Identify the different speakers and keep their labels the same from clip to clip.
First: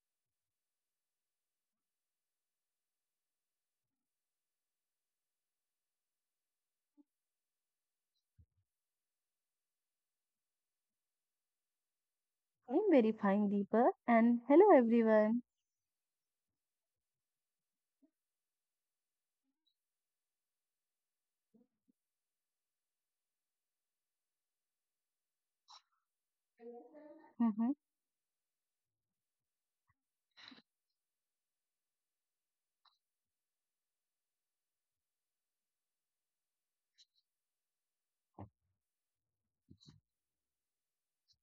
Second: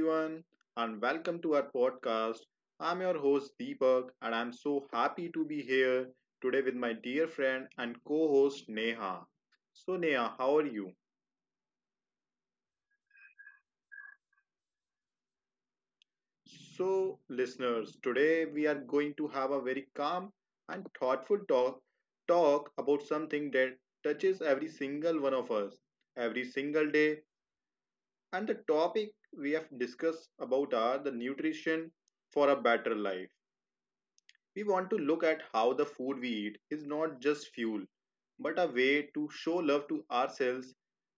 Speaker 1: everyone, and welcome to our podcast. I'm your host Deepak, and I'm so happy to be here today with my dear friend and co host Neha. So, Neha, how are you?
Speaker 2: I'm very fine, Deepa. And hello, everyone.
Speaker 1: So, listeners, today we are going to have a very calm and thoughtful talk about something that touches every single one of us every single day.
Speaker 2: Mhm.
Speaker 1: And the topic we have discussed about are the nutrition for a better life. We want to look at how the food we eat is not just fuel, but a way to show love to ourselves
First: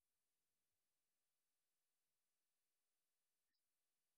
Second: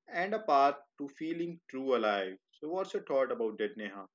Speaker 1: and a path to feeling true alive. So, what's your thought about that, Neha?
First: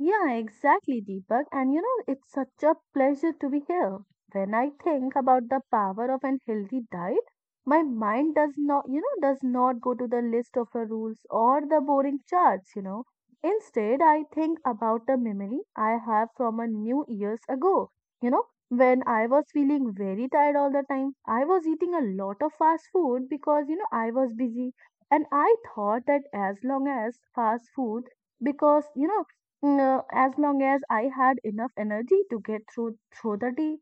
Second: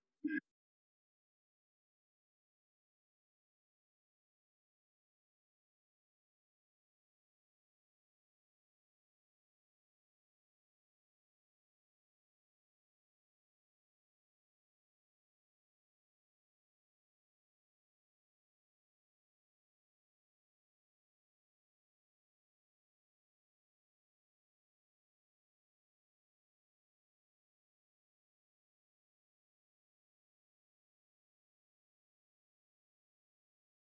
Speaker 2: Yeah, exactly, Deepak. And it's such a pleasure to be here. When I think about the power of an healthy diet, my mind does not go to the list of the rules or the boring charts. Instead, I think about the memory I have from a new years ago. You know, when I was feeling very tired all the time, I was eating a lot of fast food because I was busy. And I thought that as long as fast food because you know no, as long as I had enough energy to get through the day,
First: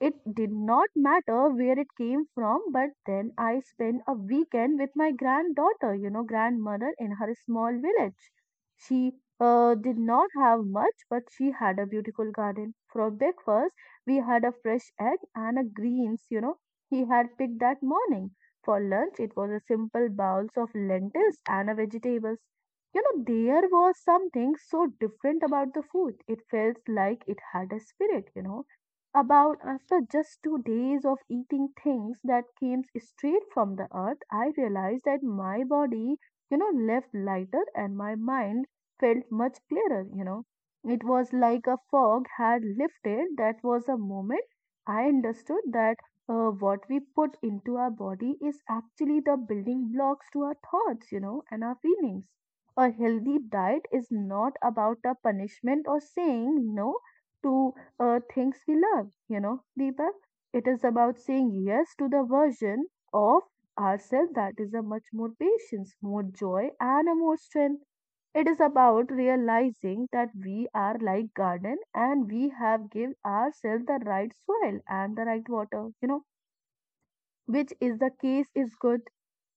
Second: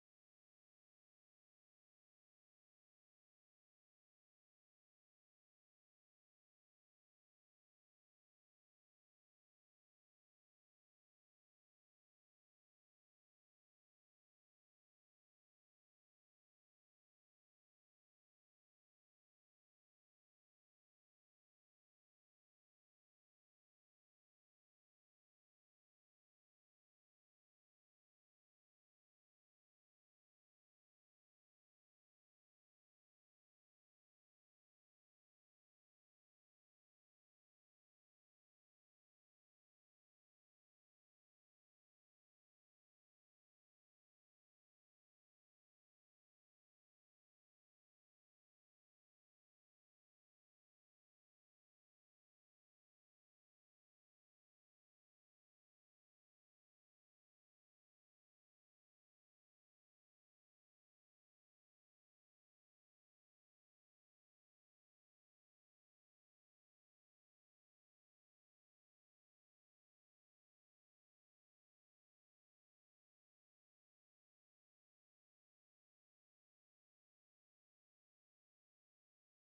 Speaker 2: it did not matter where it came from, but then I spent a weekend with my grandmother in her small village. She did not have much, but she had a beautiful garden. For breakfast, we had a fresh egg and a greens, he had picked that morning. For lunch, it was a simple bowls of lentils and a vegetables. You know, there was something so different about the food. It felt like it had a spirit. About after just 2 days of eating things that came straight from the earth, I realized that my body, left lighter and my mind felt much clearer. It was like a fog had lifted. That was a moment I understood that what we put into our body is actually the building blocks to our thoughts, and our feelings. A healthy diet is not about a punishment or saying no to things we love, Deepak. It is about saying yes to the version of ourselves that is a much more patience, more joy, and a more strength. It is about realizing that we are like garden and we have give ourselves the right soil and the right water, which is the case is good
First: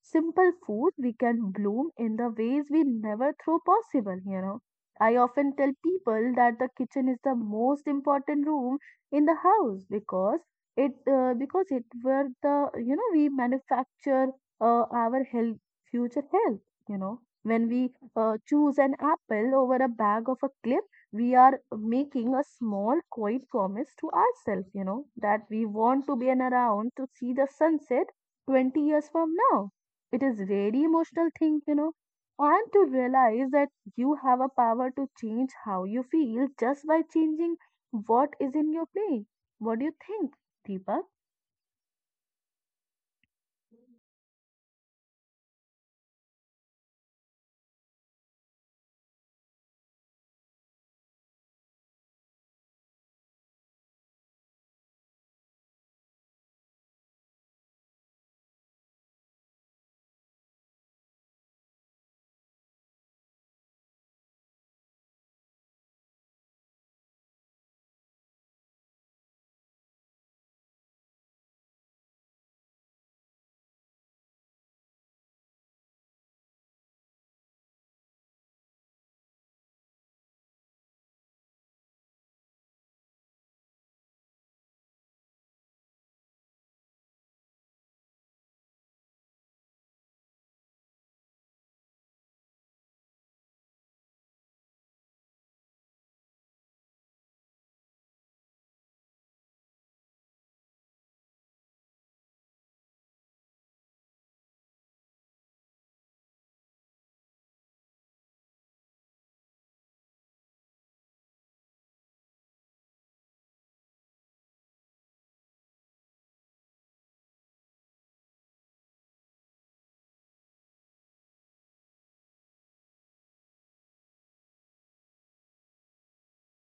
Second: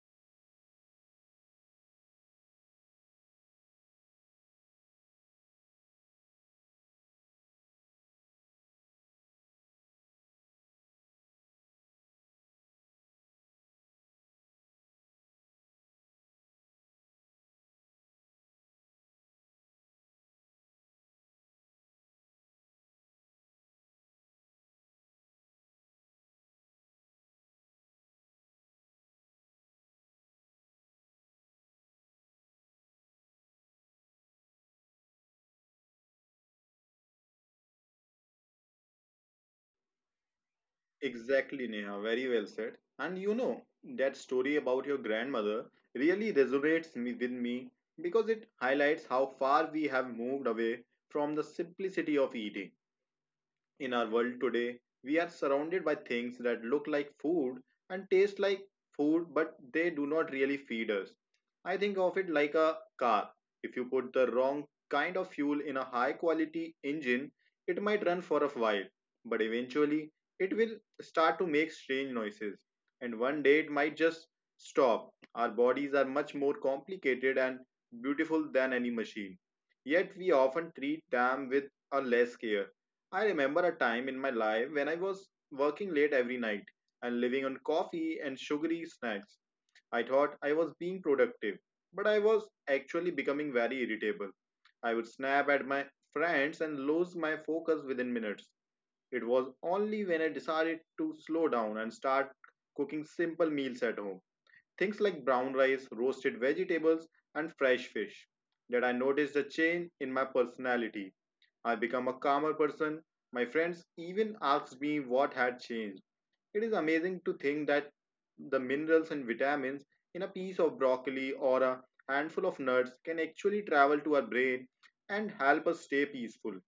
Speaker 2: simple food, we can bloom in the ways we never thought possible. I often tell people that the kitchen is the most important room in the house because it where the we manufacture our health future health. When we choose an apple over a bag of a clip, we are making a small, quiet promise to ourselves, that we want to be an around to see the sunset 20 years from now. It is very emotional thing, and to realize that you have a power to change how you feel just by changing what is in your play. What do you think, Deepa?
Speaker 1: Exactly, Neha. Very well said. And you know, that story about your grandmother really with me because it highlights how far we have moved away from the simplicity of eating. In our world today, we are surrounded by things that look like food and taste like food, but they do not really feed us. I think of it like a car. If you put the wrong kind of fuel in a high quality engine, it might run for a while, but eventually it will start to make strange noises. And one day it might just stop. Our bodies are much more complicated and beautiful than any machine. Yet we often treat them with a less care. I remember a time in my life when I was working late every night and living on coffee and sugary snacks. I thought I was being productive, but I was actually becoming very irritable. I would snap at my friends and lose my focus within minutes. It was only when I decided to slow down and start cooking simple meals at home, things like brown rice, roasted vegetables, and fresh fish, that I noticed a change in my personality. I become a calmer person. My friends even asked me what had changed. It is amazing to think that the minerals and vitamins in a piece of broccoli or a handful of nuts can actually travel to our brain and help us stay peaceful.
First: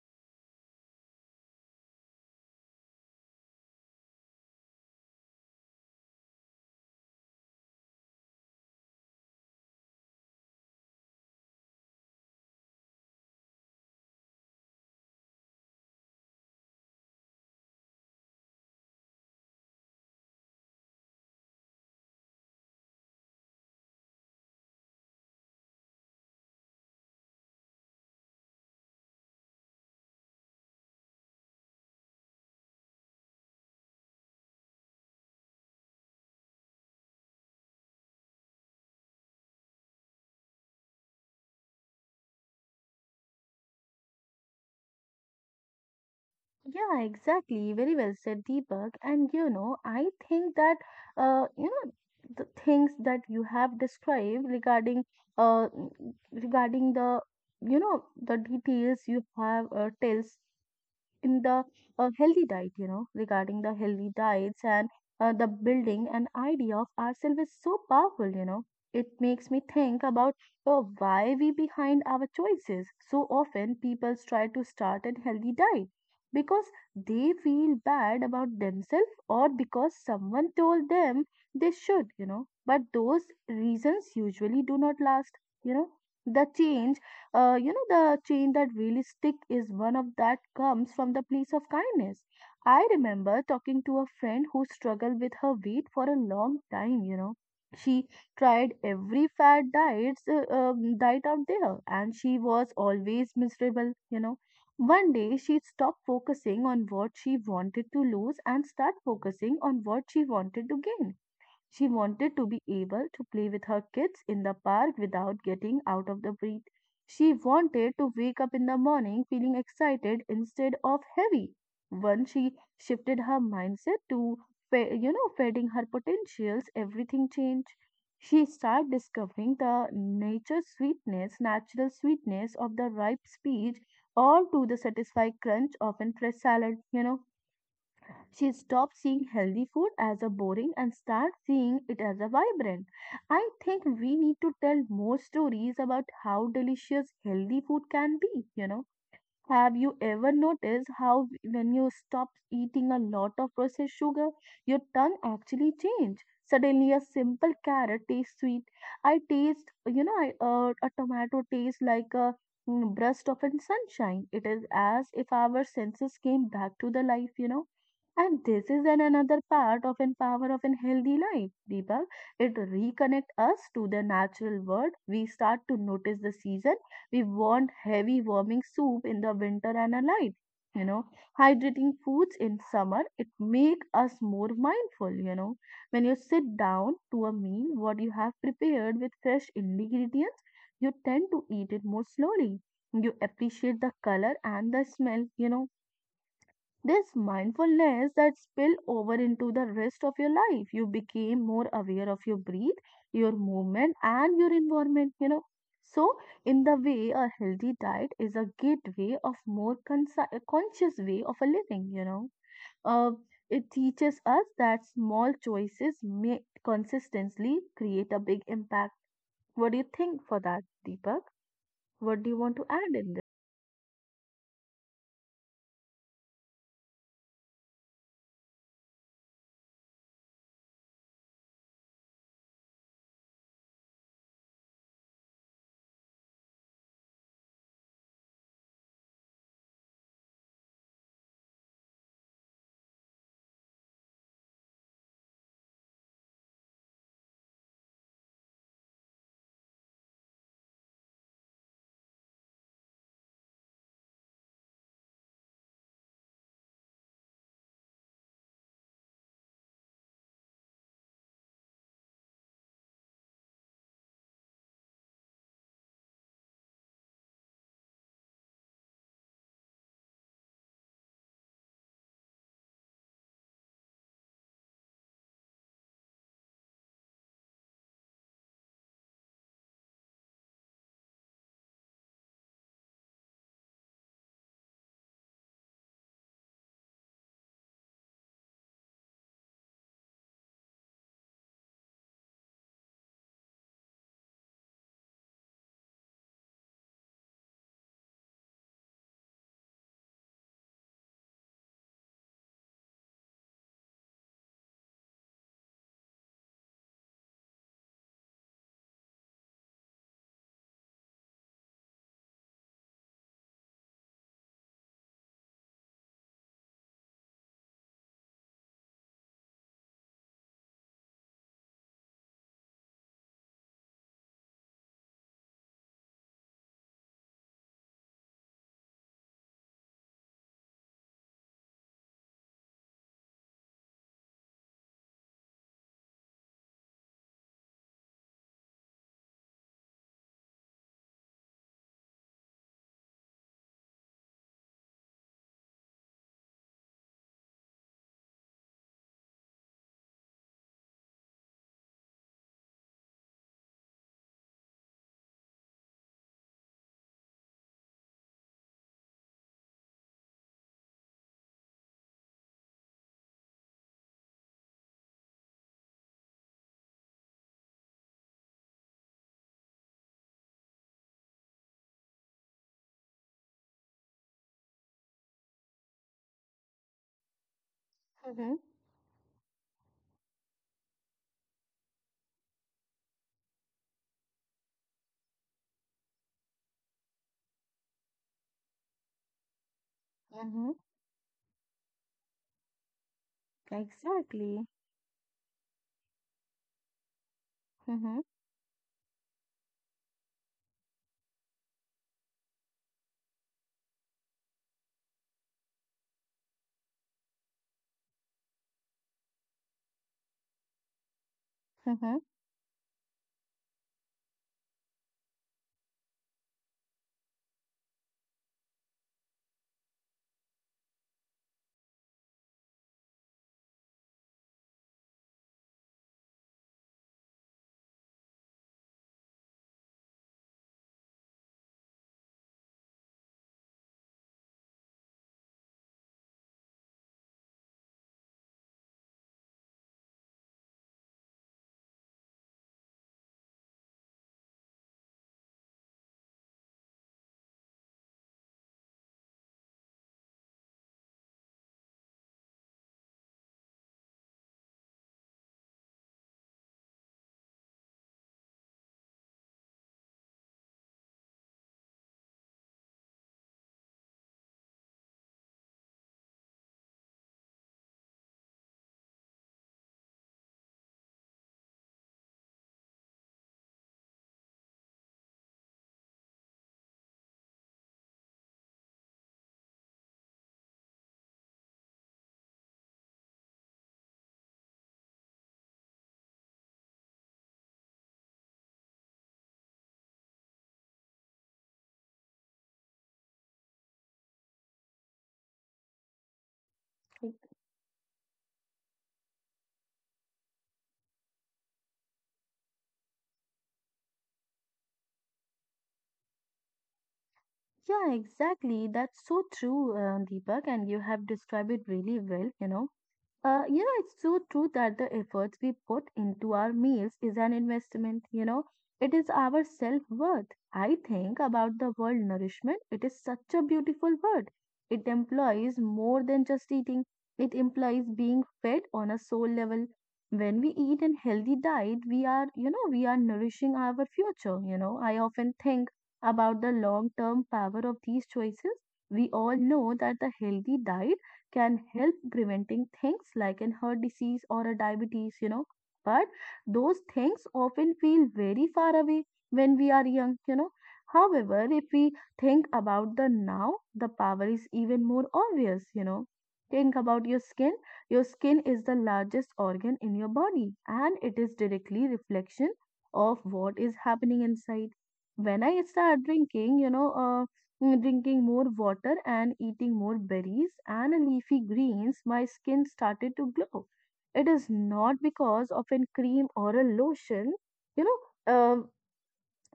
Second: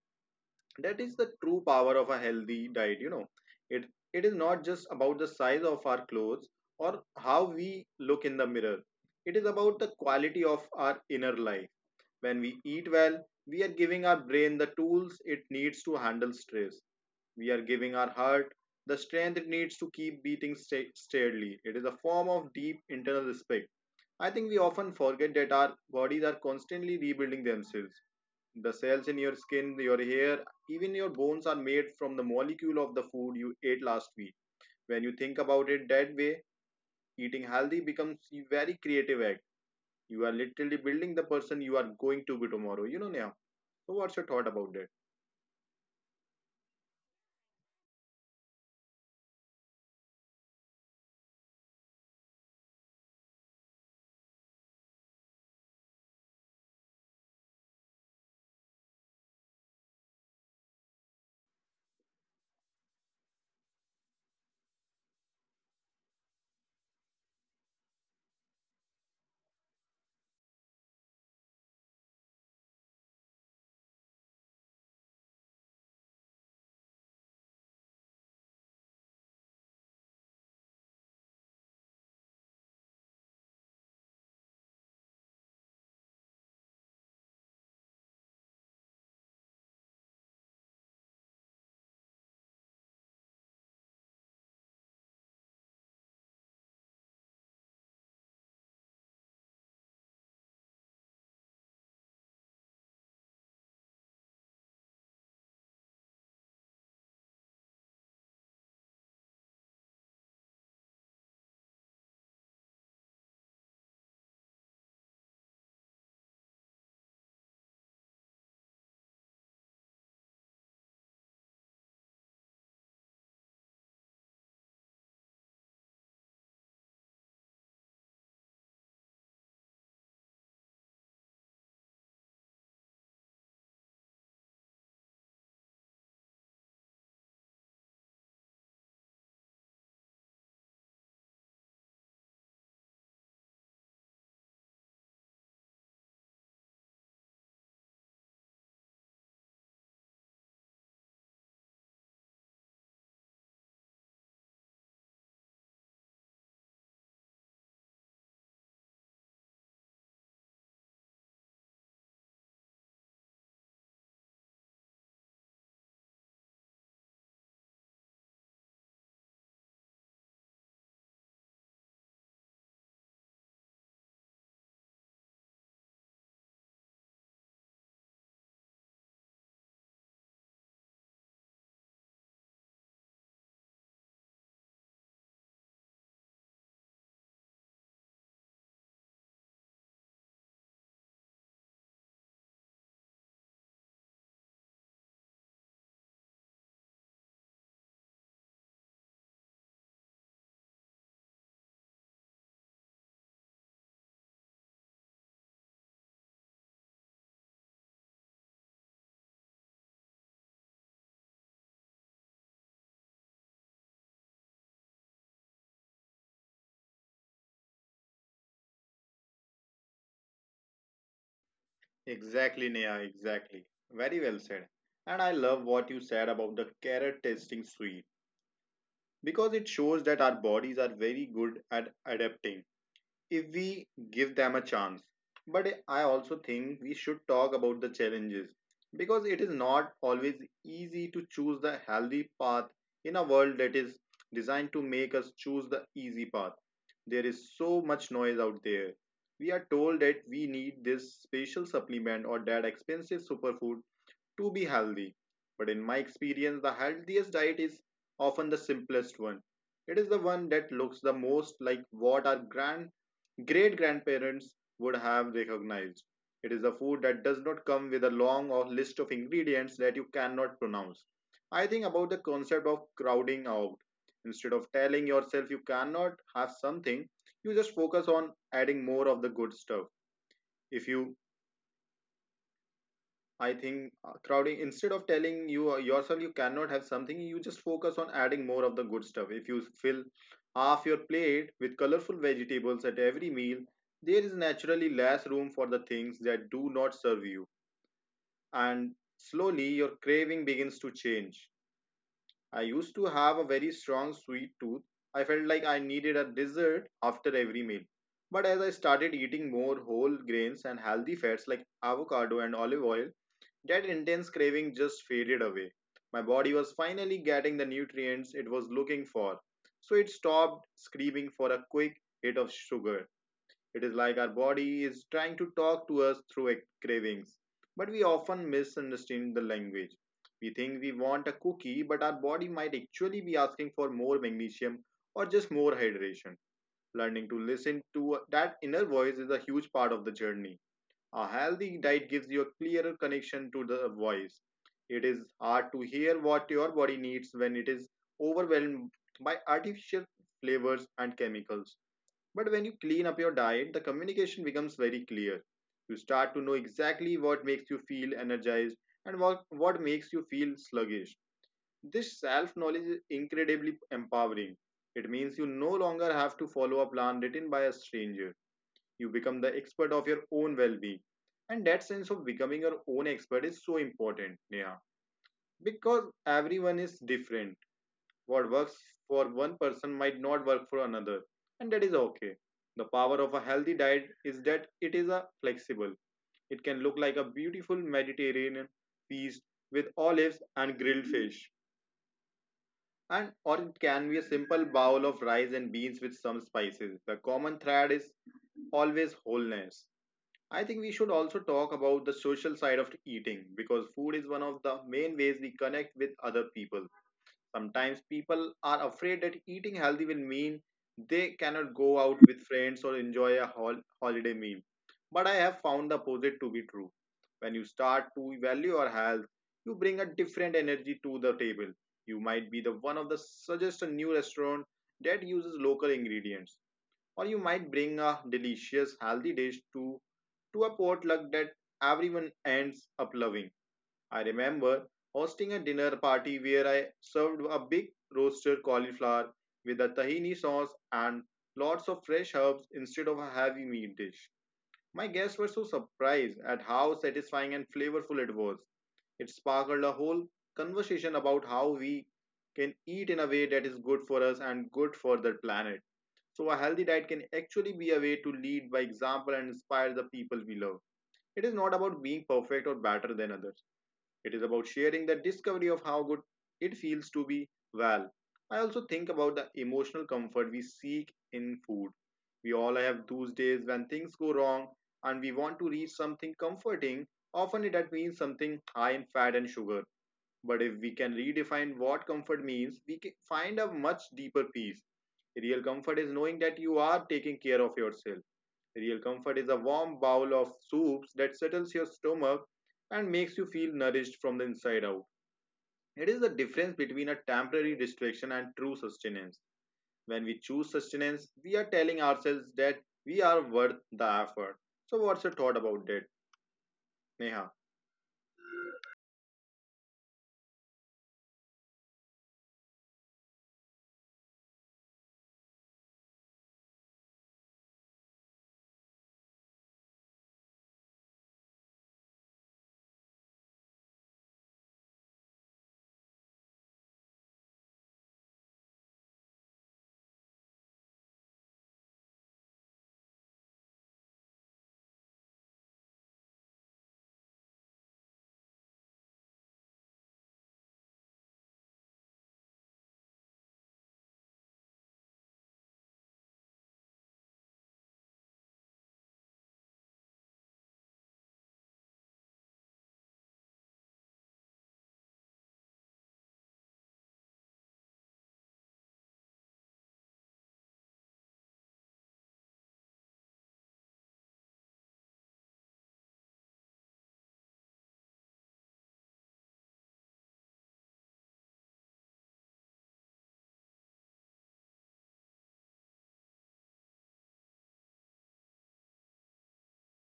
Speaker 1: That is the true power of a healthy diet, you know. It it is not just about the size of our clothes or how we look in the mirror. It is about the quality of our inner life. When we eat well, we are giving our brain the tools it needs to handle stress. We are giving our heart the strength it needs to keep beating steadily. It is a form of deep internal respect. I think we often forget that our bodies are constantly rebuilding themselves. The cells in your skin, your hair, even your bones are made from the molecule of the food you ate last week. When you think about it that way, eating healthy becomes a very creative act. You are literally building the person you are going to be tomorrow. You know, Neha. So, what's your thought about that?
Speaker 2: Yeah, exactly. Very well said, Deepak. And I think that uh, you know, the things that you have described uh, regarding the details you have tells in the healthy diet, regarding the healthy diets and the building an idea of ourselves is so powerful. It makes me think about oh, why we behind our choices. So often people try to start a healthy diet because they feel bad about themselves or because someone told them they should. But those reasons usually do not last, you know. The change you know the chain that really stick is one of that comes from the place of kindness. I remember talking to a friend who struggled with her weight for a long time. She tried every fat diets diet out there and she was always miserable. One day she stopped focusing on what she wanted to lose and start focusing on what she wanted to gain. She wanted to be able to play with her kids in the park without getting out of the bed. She wanted to wake up in the morning feeling excited instead of heavy. Once she shifted her mindset to feeding her potentials, everything changed. She started discovering the natural sweetness of the ripe peach, all to the satisfying crunch of a fresh salad. She stops seeing healthy food as a boring and starts seeing it as a vibrant. I think we need to tell more stories about how delicious healthy food can be. Have you ever noticed how when you stop eating a lot of processed sugar, your tongue actually change? Suddenly, a simple carrot tastes sweet. I taste, you know, I, a tomato tastes like a burst of an sunshine. It is as if our senses came back to the life. And this is an another part of an power of an healthy life, Deepak. It reconnect us to the natural world. We start to notice the season we want heavy warming soup in the winter and a light, you know, hydrating foods in summer. It make us more mindful. When you sit down to a meal, what you have prepared with fresh ingredients, you tend to eat it more slowly. You appreciate the color and the smell. This mindfulness that spill over into the rest of your life. You became more aware of your breath, your movement, and your environment. So, in the way, a healthy diet is a gateway of more a conscious way of a living. Uh, it teaches us that small choices made consistently create a big impact. What do you think for that, Deepak? What do you want to
Speaker 1: Exactly,
Speaker 2: add
Speaker 1: Neha,
Speaker 2: in this?
Speaker 1: exactly. Very well said. And I love what you said about the carrot tasting sweet because it shows that our bodies are very good at adapting, if we give them a chance. But I also think we should talk about the challenges because it is not always easy to choose the healthy path in a world that is designed to make us choose the easy path. There is so much noise out there. We are told that we need this special supplement or that expensive superfood to be healthy. But in my experience, the healthiest diet is often the simplest one. It is the one that looks the most like what our grand great grandparents would have recognized. It is a food that does not come with a long or list of ingredients that you cannot pronounce. I think about the concept of crowding out. Instead of telling yourself you cannot have something, you just focus on adding more of the good stuff. If you I think Crowding instead of telling yourself you cannot have something, you just focus on adding more of the good stuff. If you fill half your plate with colorful vegetables at every meal, there is naturally less room for the things that do not serve you, and slowly your craving begins to change. I used to have a very strong sweet tooth. I felt like I needed a dessert after every meal. But as I started eating more whole grains and healthy fats like avocado and olive oil, that intense craving just faded away. My body was finally getting the nutrients it was looking for. So it stopped screaming for a quick hit of sugar. It is like our body is trying to talk to us through cravings. But we often misunderstand the language. We think we want a cookie, but our body might actually be asking for more magnesium or just more hydration. Learning to listen to that inner voice is a huge part of the journey. A healthy diet gives you a clearer connection to the voice. It is hard to hear what your body needs when it is overwhelmed by artificial flavors and chemicals. But when you clean up your diet, the communication becomes very clear. You start to know exactly what makes you feel energized and what makes you feel sluggish. This self knowledge is incredibly empowering. It means you no longer have to follow a plan written by a stranger. You become the expert of your own well-being, and that sense of becoming your own expert is so important, Neha, because everyone is different.
Speaker 2: Mm-hmm.
Speaker 1: What works for one person might not work for another, and that is okay. The power of a healthy diet is that it is a flexible. It can look like a beautiful Mediterranean feast with olives
Speaker 2: Mm-hmm.
Speaker 1: and grilled fish, and or it can be a
Speaker 2: Exactly.
Speaker 1: simple bowl of rice and beans with some spices. The common thread is
Speaker 2: Mm-hmm.
Speaker 1: always wholeness. I think we should also talk about the social side of eating because food is one of the main ways we connect with other people. Sometimes people are afraid that eating healthy will mean they cannot go
Speaker 2: Mm-hmm.
Speaker 1: out with friends or enjoy a holiday meal. But I have found the opposite to be true. When you start to value your health, you bring a different energy to the table. You might be the one of the suggest a new restaurant that uses local ingredients, or you might bring a delicious healthy dish to a potluck that everyone ends up loving. I remember hosting a dinner party where I served a big roasted cauliflower with a tahini sauce and lots of fresh herbs instead of a heavy meat dish. My guests were so surprised at how satisfying and flavorful it was. It sparked a whole conversation about how we can eat in a way that is good for us and good for the planet. So, a healthy diet can actually be a way to lead by example and inspire the people we love. It is not about being perfect or better than others. It is about sharing the discovery of how good it feels to be well. I also think about the emotional comfort we seek in food. We all have those days when things go wrong and we want to reach something comforting. Often that means something high in fat and sugar. But if we can redefine what comfort means, we can find a much deeper peace. Real comfort is knowing that you are taking care of yourself. Real comfort is a warm bowl of soups that settles your stomach and makes you feel nourished from the inside out. It is the difference between a temporary distraction and true sustenance. When we choose sustenance, we are telling ourselves that we are worth the effort. So, what's your thought about that, Neha?
Speaker 2: Yeah, exactly. That's so true, Deepak, and you have described it really well. It's so true that the efforts we put into our meals is an investment. It is our self-worth. I think about the word nourishment. It is such a beautiful word. It implies more than just eating. It implies being fed on a soul level. When we eat a healthy diet, we are nourishing our future. I often think about the long-term power of these choices. We all know that the healthy diet can help preventing things like an heart disease or a diabetes. But those things often feel very far away when we are young. However, if we think about the now, the power is even more obvious. Think about your skin. Your skin is the largest organ in your body and it is directly reflection of what is happening inside when I start drinking, you know, Mm, Drinking more water and eating more berries and leafy greens, my skin started to glow. It is not because of an cream or a lotion, you know, um,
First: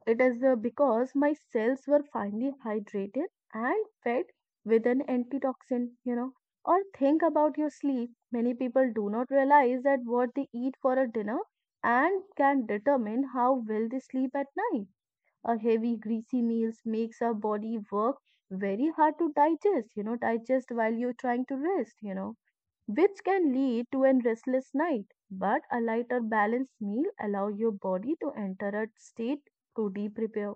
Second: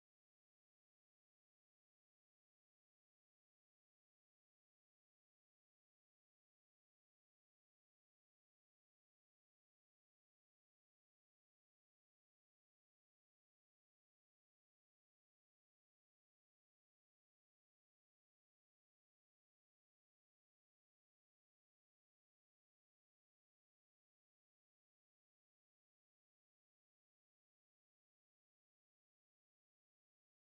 Speaker 2: it is because my cells were finally hydrated and fed with an antitoxin. Or think about your sleep. Many people do not realize that what they eat for a dinner and can determine how well they sleep at night. A heavy greasy meals makes our body work very hard to digest while you're trying to rest, which can lead to a restless night, but a lighter balanced meal allow your body to enter a state to deep repair.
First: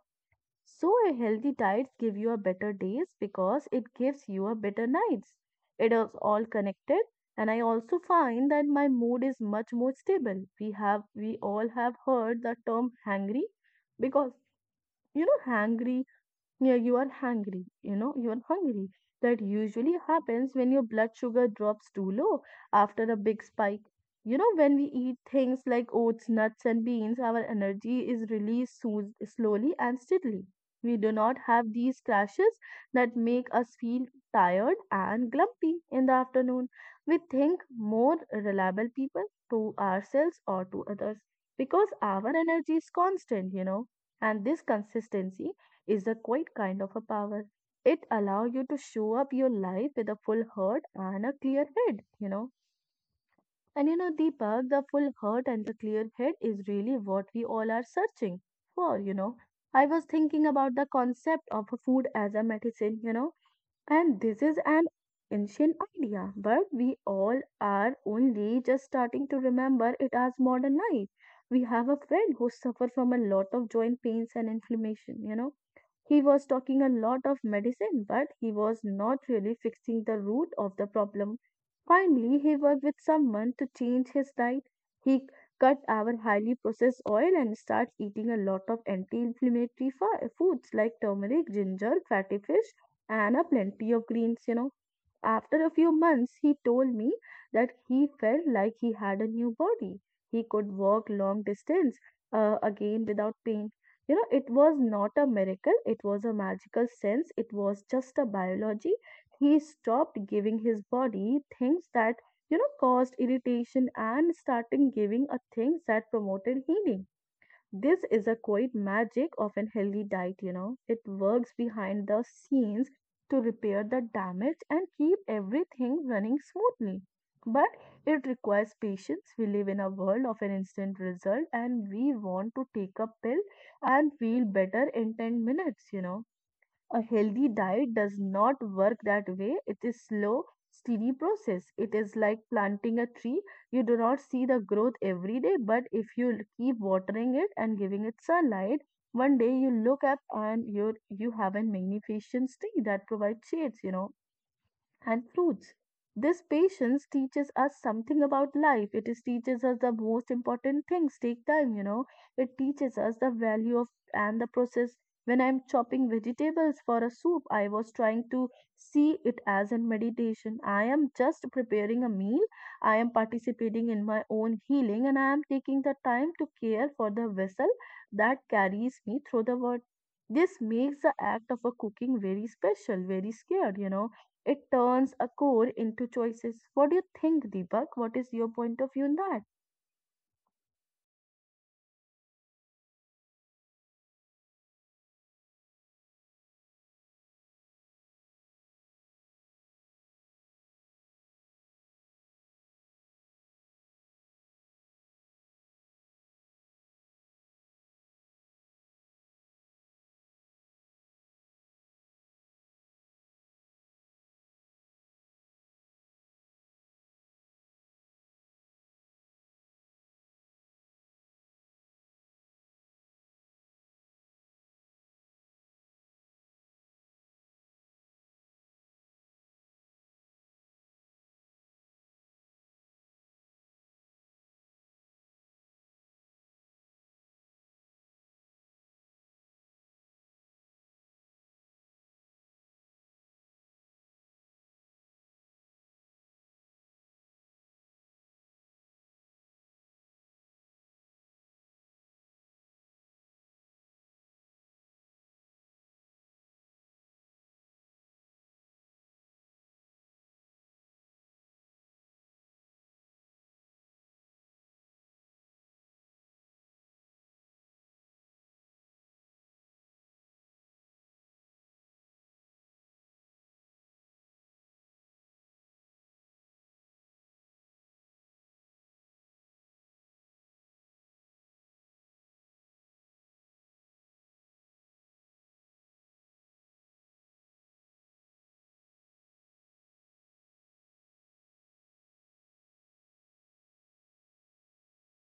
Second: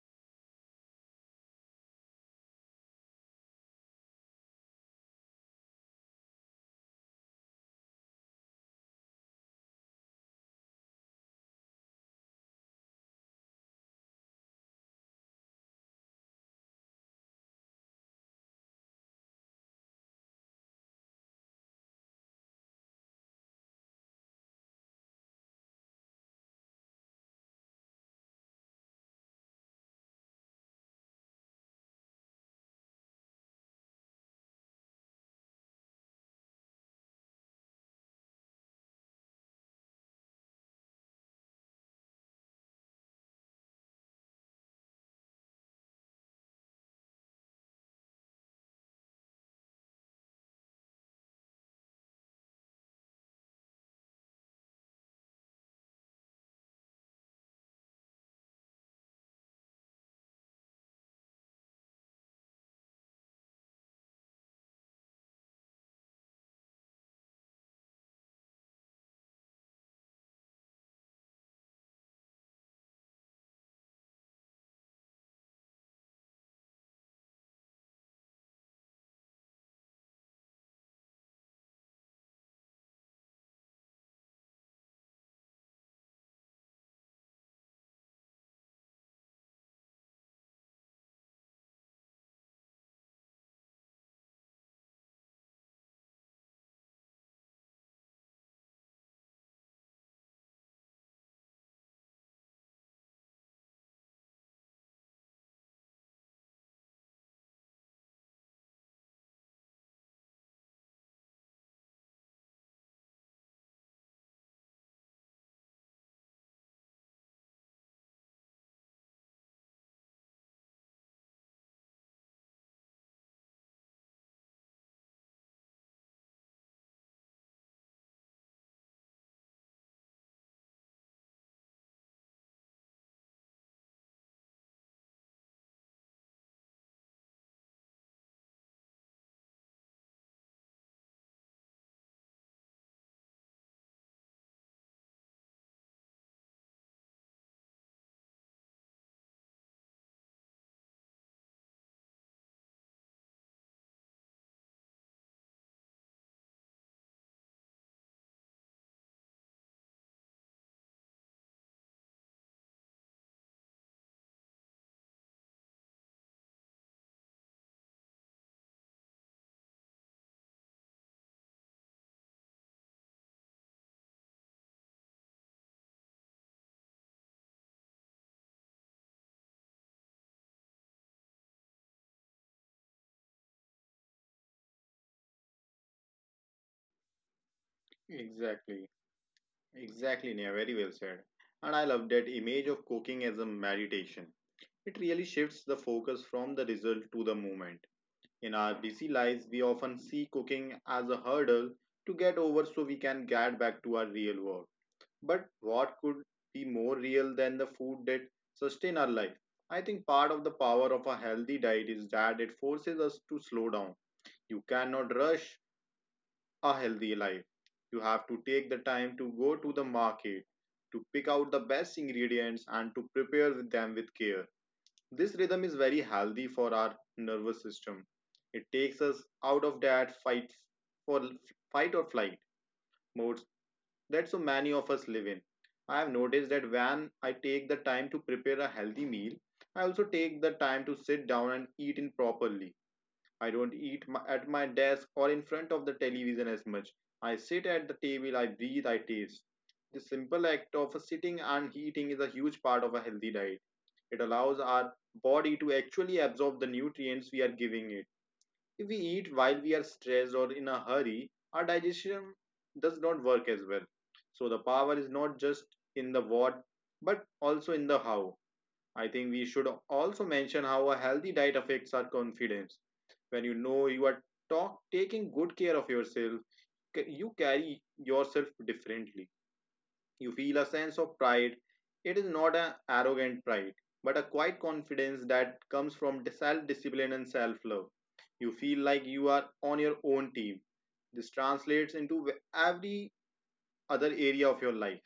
Speaker 2: So a healthy diet give you a better days because it gives you a better nights. It is all connected. And I also find that my mood is much more stable. We all have heard the term hangry because you know hangry. Yeah, you are hungry, you are hungry. That usually happens when your blood sugar drops too low after a big spike. When we eat things like oats, nuts, and beans, our energy is released slowly and steadily. We do not have these crashes that make us feel tired and grumpy in the afternoon. We think more reliable people to ourselves or to others because our energy is constant, and this consistency is a quite kind of a power. It allows you to show up your life with a full heart and a clear head. And Deepak, the full heart and the clear head is really what we all are searching for. I was thinking about the concept of a food as a medicine, and this is an ancient idea, but we all are only just starting to remember it as modern life. We have a friend who suffer from a lot of joint pains and inflammation. He was talking a lot of medicine, but he was not really fixing the root of the problem. Finally, he worked with someone to change his diet. He cut our highly processed oil and started eating a lot of anti-inflammatory foods like turmeric, ginger, fatty fish, and a plenty of greens, you know. After a few months, he told me that he felt like he had a new body. He could walk long distance again without pain. You know, it was not a miracle, it was a magical sense, it was just a biology. He stopped giving his body things that, you know, caused irritation and starting giving a things that promoted healing. This is a quite magic of an healthy diet, you know. It works behind the scenes to repair the damage and keep everything running smoothly. But it requires patience. We live in a world of an instant result and we want to take a pill and feel better in 10 minutes, you know. A healthy diet does not work that way. It is slow, steady process. It is like planting a tree. You do not see the growth every day, but if you keep watering it and giving it sunlight, one day you look up and you have a magnificent tree that provides shades, you know, and fruits. This patience teaches us something about life. It is teaches us the most important things take time, you know. It teaches us the value of and the process. When I'm chopping vegetables for a soup, I was trying to see it as in meditation. I am just preparing a meal. I am participating in my own healing and I am taking the time to care for the vessel that carries me through the world. This makes the act of a cooking very special, very scared, you know, it turns a core into choices. What do you think, Deepak? What is your point of view
Speaker 1: Exactly,
Speaker 2: in that?
Speaker 1: exactly, Neha. Very well said. And I love that image of cooking as a meditation. It really shifts the focus from the result to the moment. In our busy lives, we often see cooking as a hurdle to get over so we can get back to our real work. But what could be more real than the food that sustain our life? I think part of the power of a healthy diet is that it forces us to slow down. You cannot rush a healthy life. You have to take the time to go to the market, to pick out the best ingredients and to prepare them with care. This rhythm is very healthy for our nervous system. It takes us out of that for fight or flight modes that so many of us live in. I have noticed that when I take the time to prepare a healthy meal, I also take the time to sit down and eat in properly. I don't eat at my desk or in front of the television as much. I sit at the table, I breathe, I taste. The simple act of sitting and eating is a huge part of a healthy diet. It allows our body to actually absorb the nutrients we are giving it. If we eat while we are stressed or in a hurry, our digestion does not work as well. So the power is not just in the what, but also in the how. I think we should also mention how a healthy diet affects our confidence. When you know you are taking good care of yourself, you carry yourself differently. You feel a sense of pride. It is not an arrogant pride, but a quiet confidence that comes from self discipline and self love. You feel like you are on your own team. This translates into every other area of your life.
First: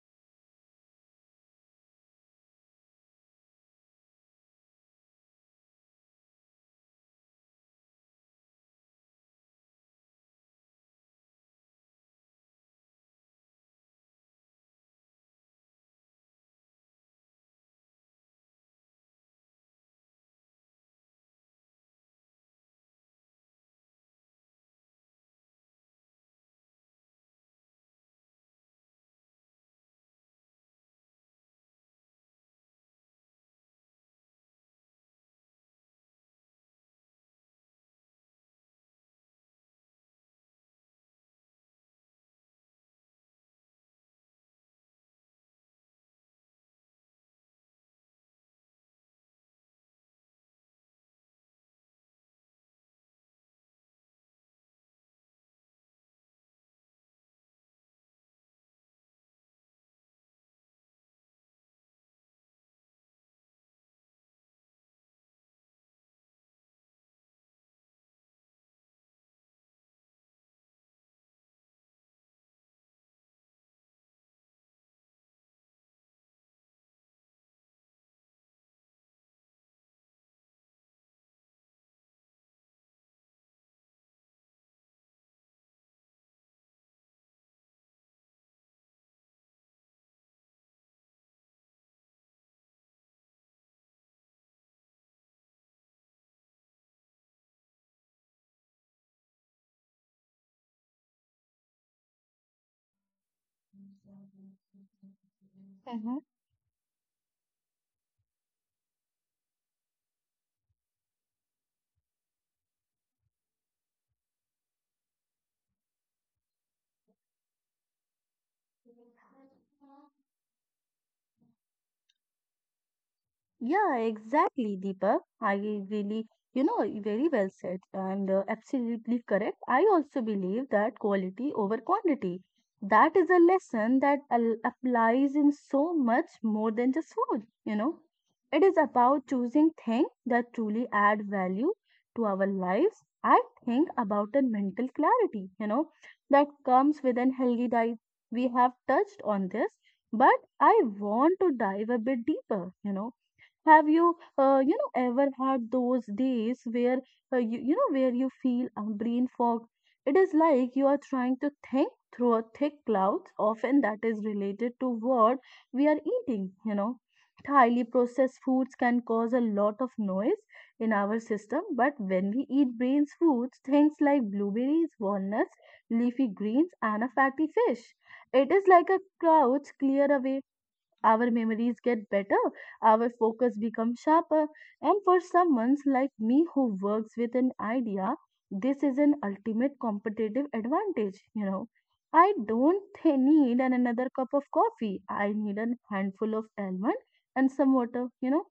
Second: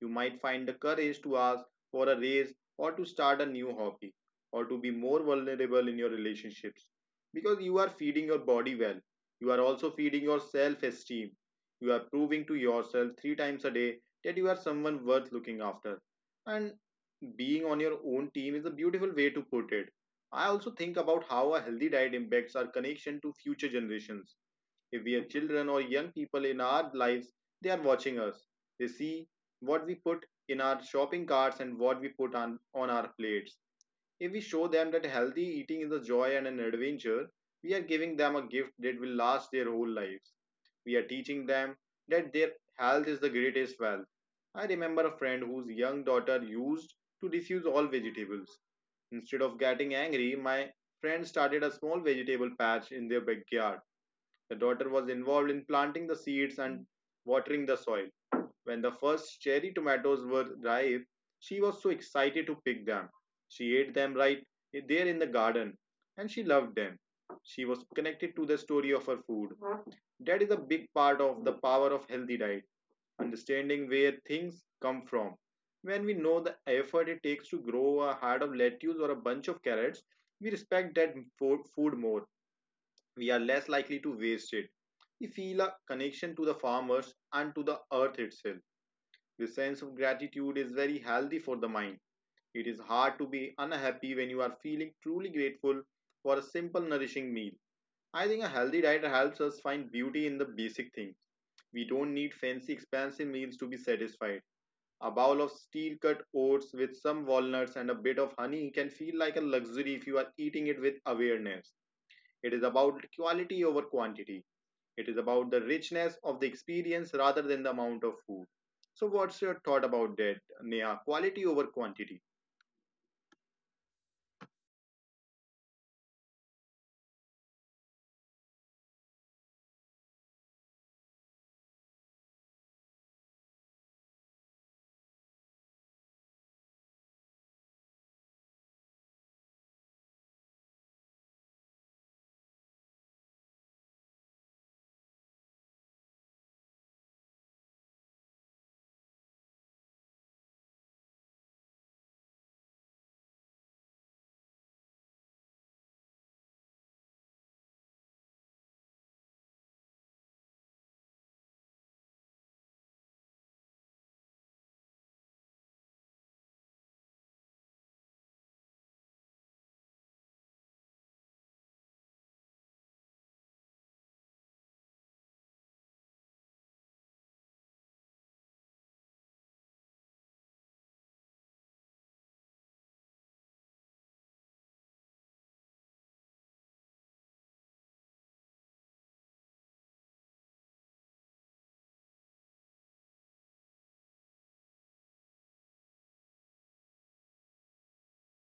Speaker 1: You might find the courage to ask for a raise or to start a new hobby or to be more vulnerable in your relationships because you are feeding your body well. You are also feeding your self esteem. You are proving to yourself three times a day that you are someone worth looking after. And being on your own team is a beautiful way to put it. I also think about how a healthy diet impacts our connection to future generations. If we are children or young people in our lives, they are watching us. They see what we put in our shopping carts and what we put on our plates. If we show them that healthy eating is a joy and an adventure, we are giving them a gift that will last their whole lives. We are teaching them that their health is the greatest wealth. I remember a friend whose young daughter used to refuse all vegetables. Instead of getting angry, my friend started a small vegetable patch in their backyard. The daughter was involved in planting the seeds and watering the soil. When the first cherry tomatoes were ripe, she was so excited to pick them. She ate them right there in the garden and she loved them. She was connected to the story of her food. That is a big part of the power of healthy diet, understanding where things come from. When we know the effort it takes to grow a head of lettuce or a bunch of carrots, we respect that food more. We are less likely to waste it. We feel a connection to the farmers and to the earth itself. The sense of gratitude is very healthy for the mind. It is hard to be unhappy when you are feeling truly grateful for a simple, nourishing meal. I think a healthy diet helps us find beauty in the basic things. We don't need fancy, expensive meals to be satisfied. A bowl of steel cut oats with some walnuts and a bit of honey can feel like a luxury if you are eating it with awareness. It is about quality over quantity. It is about the richness of the experience rather than the amount of food. So, what's your thought about that, Neha? Quality over quantity.
Speaker 2: Yeah, exactly, Deepak. I really, you know, very well said and absolutely correct. I also believe that quality over quantity. That is a lesson that applies in so much more than just food, you know. It is about choosing things that truly add value to our lives. I think about a mental clarity, you know, that comes with an healthy diet. We have touched on this, but I want to dive a bit deeper, you know. Have you, you know, ever had those days where you know, where you feel a brain fog? It is like you are trying to think through a thick cloud. Often that is related to what we are eating. You know, highly processed foods can cause a lot of noise in our system, but when we eat brains foods, things like blueberries, walnuts, leafy greens, and a fatty fish, it is like a cloud clear away. Our memories get better, our focus becomes sharper, and for someone like me who works with an idea, this is an ultimate competitive advantage, you know. I don't need another cup of coffee. I need a handful of almond and some water, you know.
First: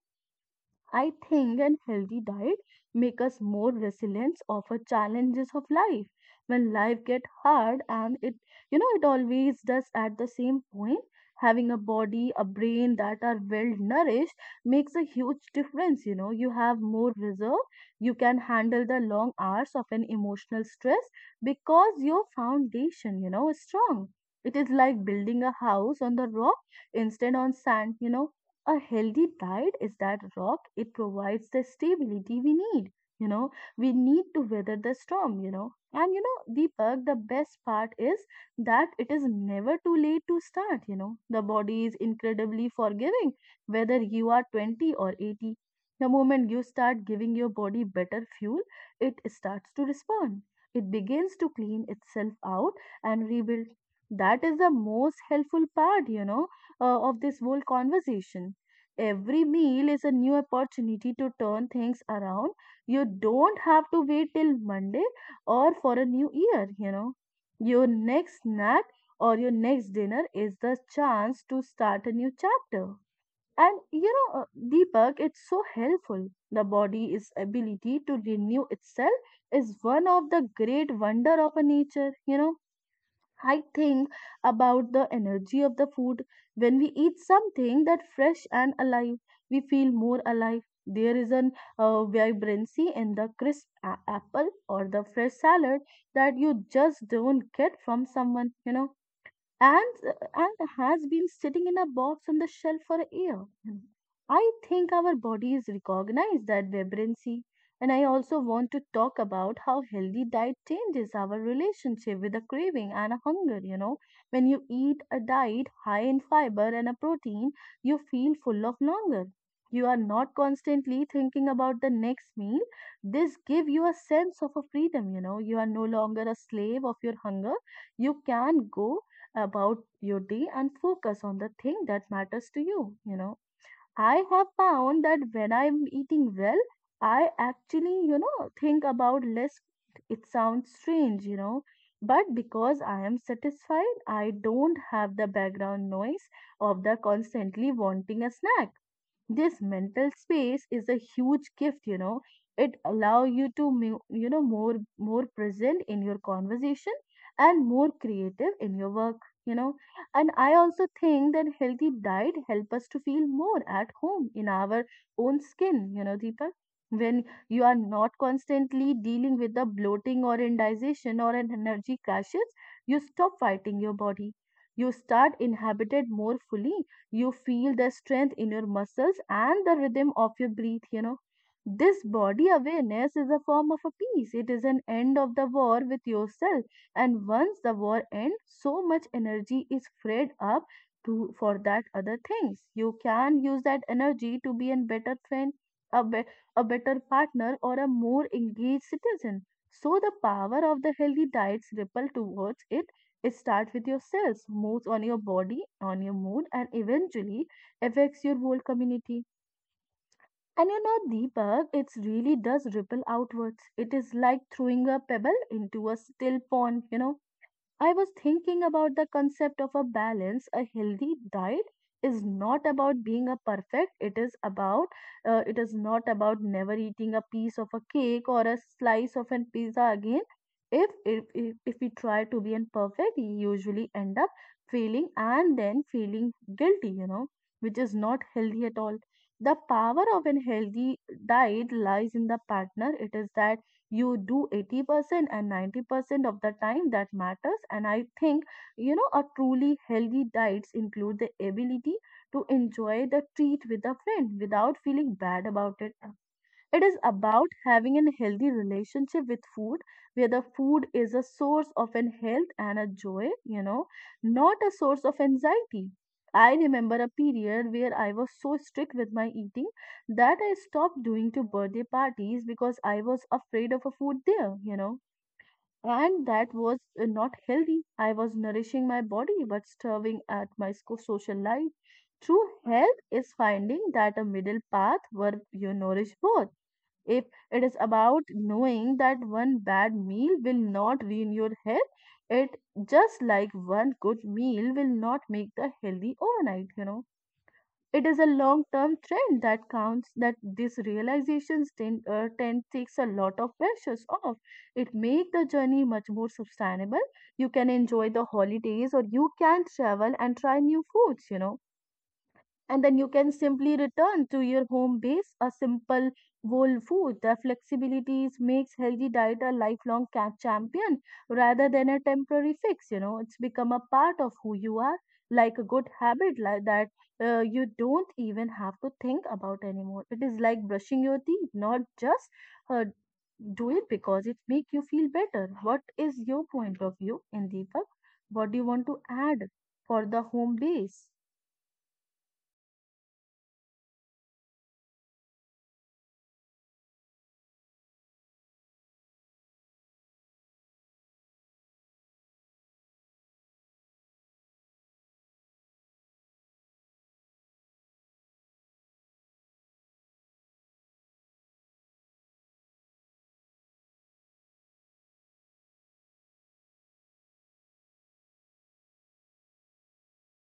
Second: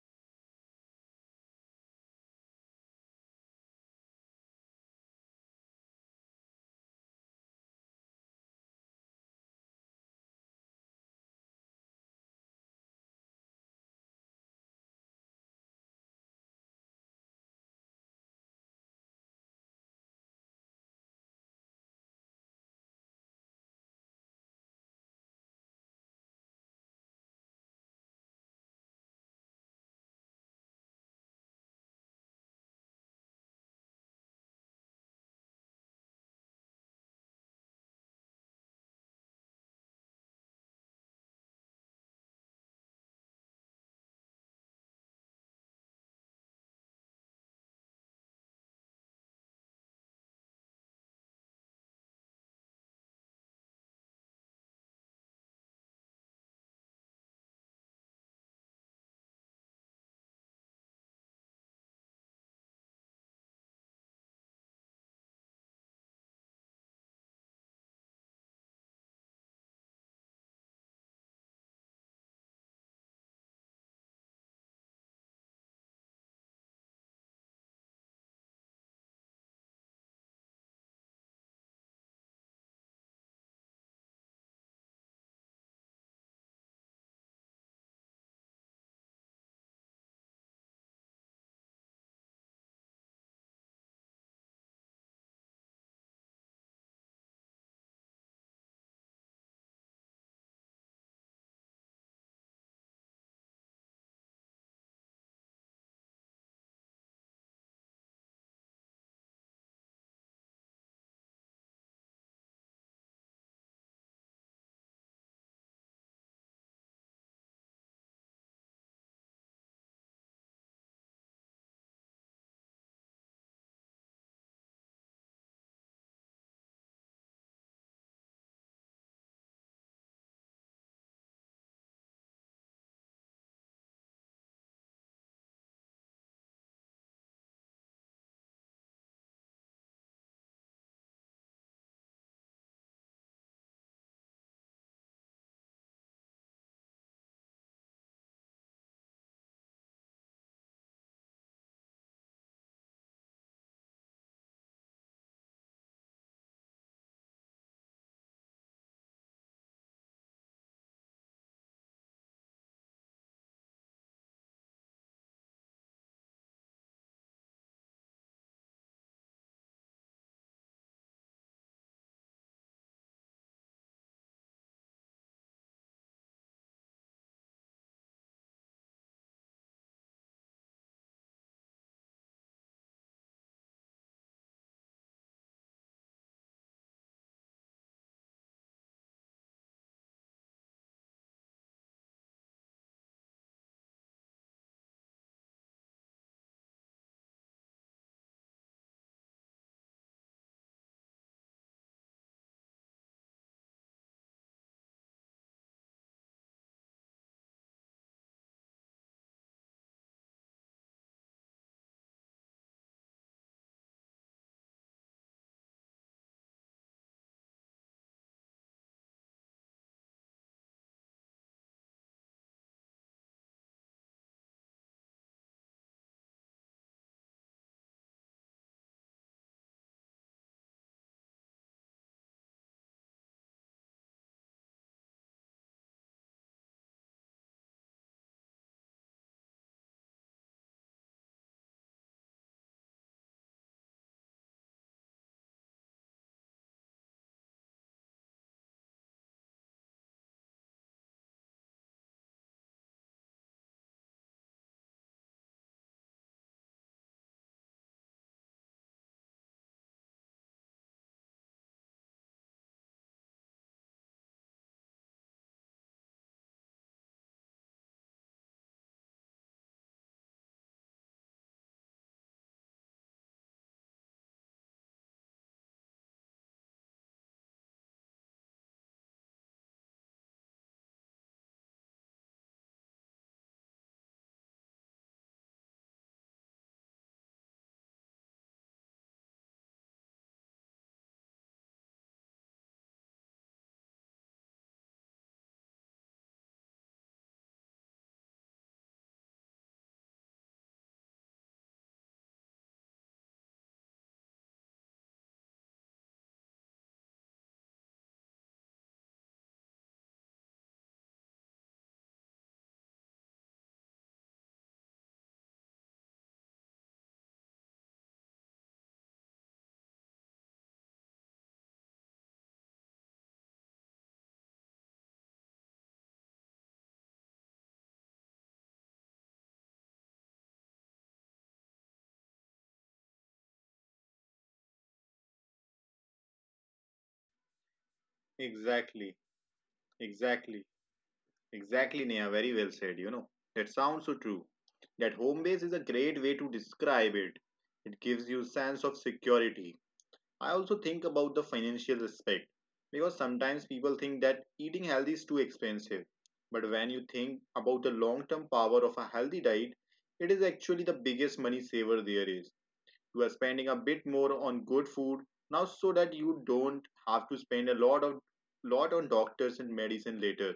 Speaker 2: I think an healthy diet make us more resilient of our challenges of life. When life get hard, and it, you know, it always does at the same point, having a body, a brain that are well nourished makes a huge difference, you know. You have more reserve, you can handle the long hours of an emotional stress because your foundation, you know, is strong. It is like building a house on the rock instead on sand, you know. A healthy diet is that rock, it provides the stability we need, you know, we need to weather the storm, you know. And you know, Deepak, the best part is that it is never too late to start, you know. The body is incredibly forgiving. Whether you are 20 or 80, the moment you start giving your body better fuel, it starts to respond. It begins to clean itself out and rebuild. That is the most helpful part, you know, of this whole conversation. Every meal is a new opportunity to turn things around. You don't have to wait till Monday or for a new year, you know. Your next snack or your next dinner is the chance to start a new chapter. And you know, Deepak, it's so helpful. The body's ability to renew itself is one of the great wonder of a nature, you know. I think about the energy of the food. When we eat something that fresh and alive, we feel more alive. There is an vibrancy in the crisp apple or the fresh salad that you just don't get from someone, you know, and and has been sitting in a box on the shelf for a year. I think our bodies recognize that vibrancy, and I also want to talk about how healthy diet changes our relationship with a craving and a hunger. You know, when you eat a diet high in fiber and a protein, you feel full of longer. You are not constantly thinking about the next meal. This gives you a sense of a freedom. You know, you are no longer a slave of your hunger. You can go about your day and focus on the thing that matters to you. You know, I have found that when I'm eating well, I actually, you know, think about less. It sounds strange, you know, but because I am satisfied, I don't have the background noise of the constantly wanting a snack. This mental space is a huge gift, you know. It allow you to you know, more present in your conversation and more creative in your work, you know. And I also think that healthy diet help us to feel more at home in our own skin, you know, Deepak. When you are not constantly dealing with the bloating or indigestion or an energy crashes, you stop fighting your body. You start inhabited more fully. You feel the strength in your muscles and the rhythm of your breath, you know. This body awareness is a form of a peace, it is an end of the war with yourself. And once the war ends, so much energy is freed up to for that other things. You can use that energy to be a better friend, a, be, a better partner or a more engaged citizen. So the power of the healthy diets ripple towards it. It starts with your cells, moves on your body, on your mood, and eventually affects your whole community. And you know, Deepak, it really does ripple outwards. It is like throwing a pebble into a still pond, you know. I was thinking about the concept of a balance. A healthy diet is not about being a perfect. It is about it is not about never eating a piece of a cake or a slice of a pizza again. If we try to be imperfect, we usually end up failing and then feeling guilty. You know, which is not healthy at all. The power of a healthy diet lies in the partner. It is that you do 80% and 90% of the time that matters. And I think, you know, a truly healthy diets include the ability to enjoy the treat with a friend without feeling bad about it. It is about having a healthy relationship with food, where the food is a source of an health and a joy, you know, not a source of anxiety. I remember a period where I was so strict with my eating that I stopped doing to birthday parties because I was afraid of a food there, you know. And that was not healthy. I was nourishing my body but starving at my social life. True health is finding that a middle path where you nourish both. If it is about knowing that one bad meal will not ruin your health, it just like one good meal will not make the healthy overnight, you know. It is a long term trend that counts, that these realizations tend takes a lot of pressures off. It make the journey much more sustainable. You can enjoy the holidays or you can travel and try new foods, you know, and then you can simply return to your home base, a simple whole food. The flexibility makes healthy diet a lifelong champion rather than a temporary fix, you know. It's become a part of who you are, like a good habit like that. You don't even have to think about anymore. It is like brushing your teeth, not just uh, do it because it make you feel better. What is your point of view in Deepak? What do you want to
Speaker 1: Exactly,
Speaker 2: add for the home
Speaker 1: exactly,
Speaker 2: base?
Speaker 1: exactly, Neha. Very well said, you know. That sounds so true. That home base is a great way to describe it. It gives you sense of security. I also think about the financial aspect because sometimes people think that eating healthy is too expensive. But when you think about the long term power of a healthy diet, it is actually the biggest money saver there is. You are spending a bit more on good food now so that you don't have to spend a lot on doctors and medicine later.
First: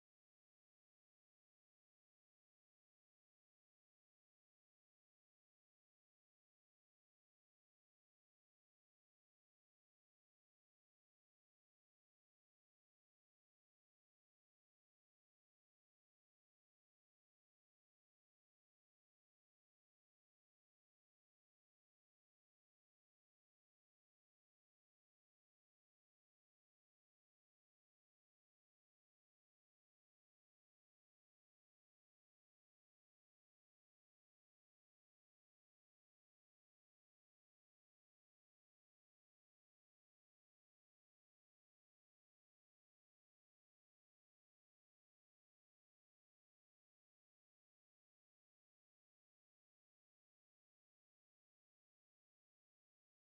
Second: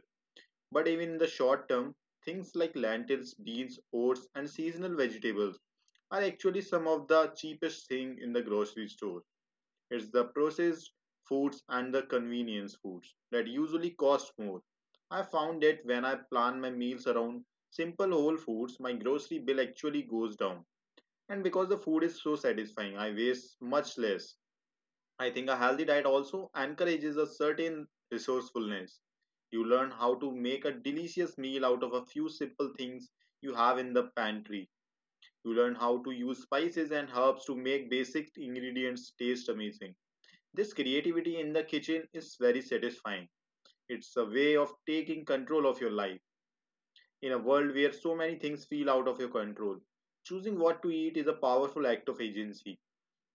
Speaker 1: But even in the short term, things like lentils, beans, oats and seasonal vegetables are actually some of the cheapest thing in the grocery store. It's the processed foods and the convenience foods that usually cost more. I found that when I plan my meals around simple whole foods, my grocery bill actually goes down. And because the food is so satisfying, I waste much less. I think a healthy diet also encourages a certain resourcefulness. You learn how to make a delicious meal out of a few simple things you have in the pantry. You learn how to use spices and herbs to make basic ingredients taste amazing. This creativity in the kitchen is very satisfying. It's a way of taking control of your life in a world where so many things feel out of your control. Choosing what to eat is a powerful act of agency.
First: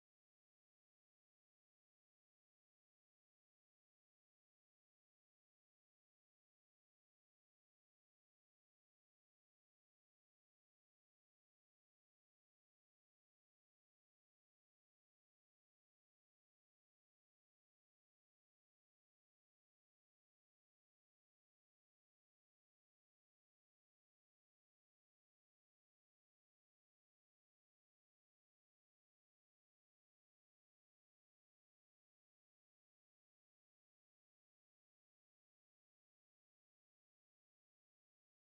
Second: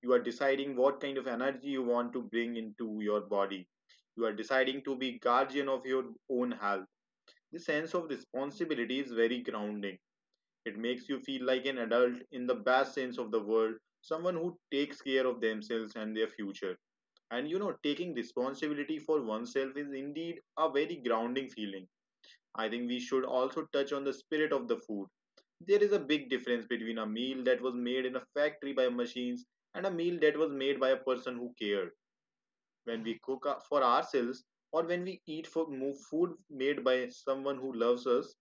Speaker 1: You are deciding what kind of energy you want to bring into your body. You are deciding to be guardian of your own health. This sense of responsibility is very grounding. It makes you feel like an adult in the best sense of the word, someone who takes care of themselves and their future. And you know, taking responsibility for oneself is indeed a very grounding feeling. I think we should also touch on the spirit of the food. There is a big difference between a meal that was made in a factory by machines and a meal that was made by a person who cared. When we cook for ourselves or when we eat for food made by someone who loves us,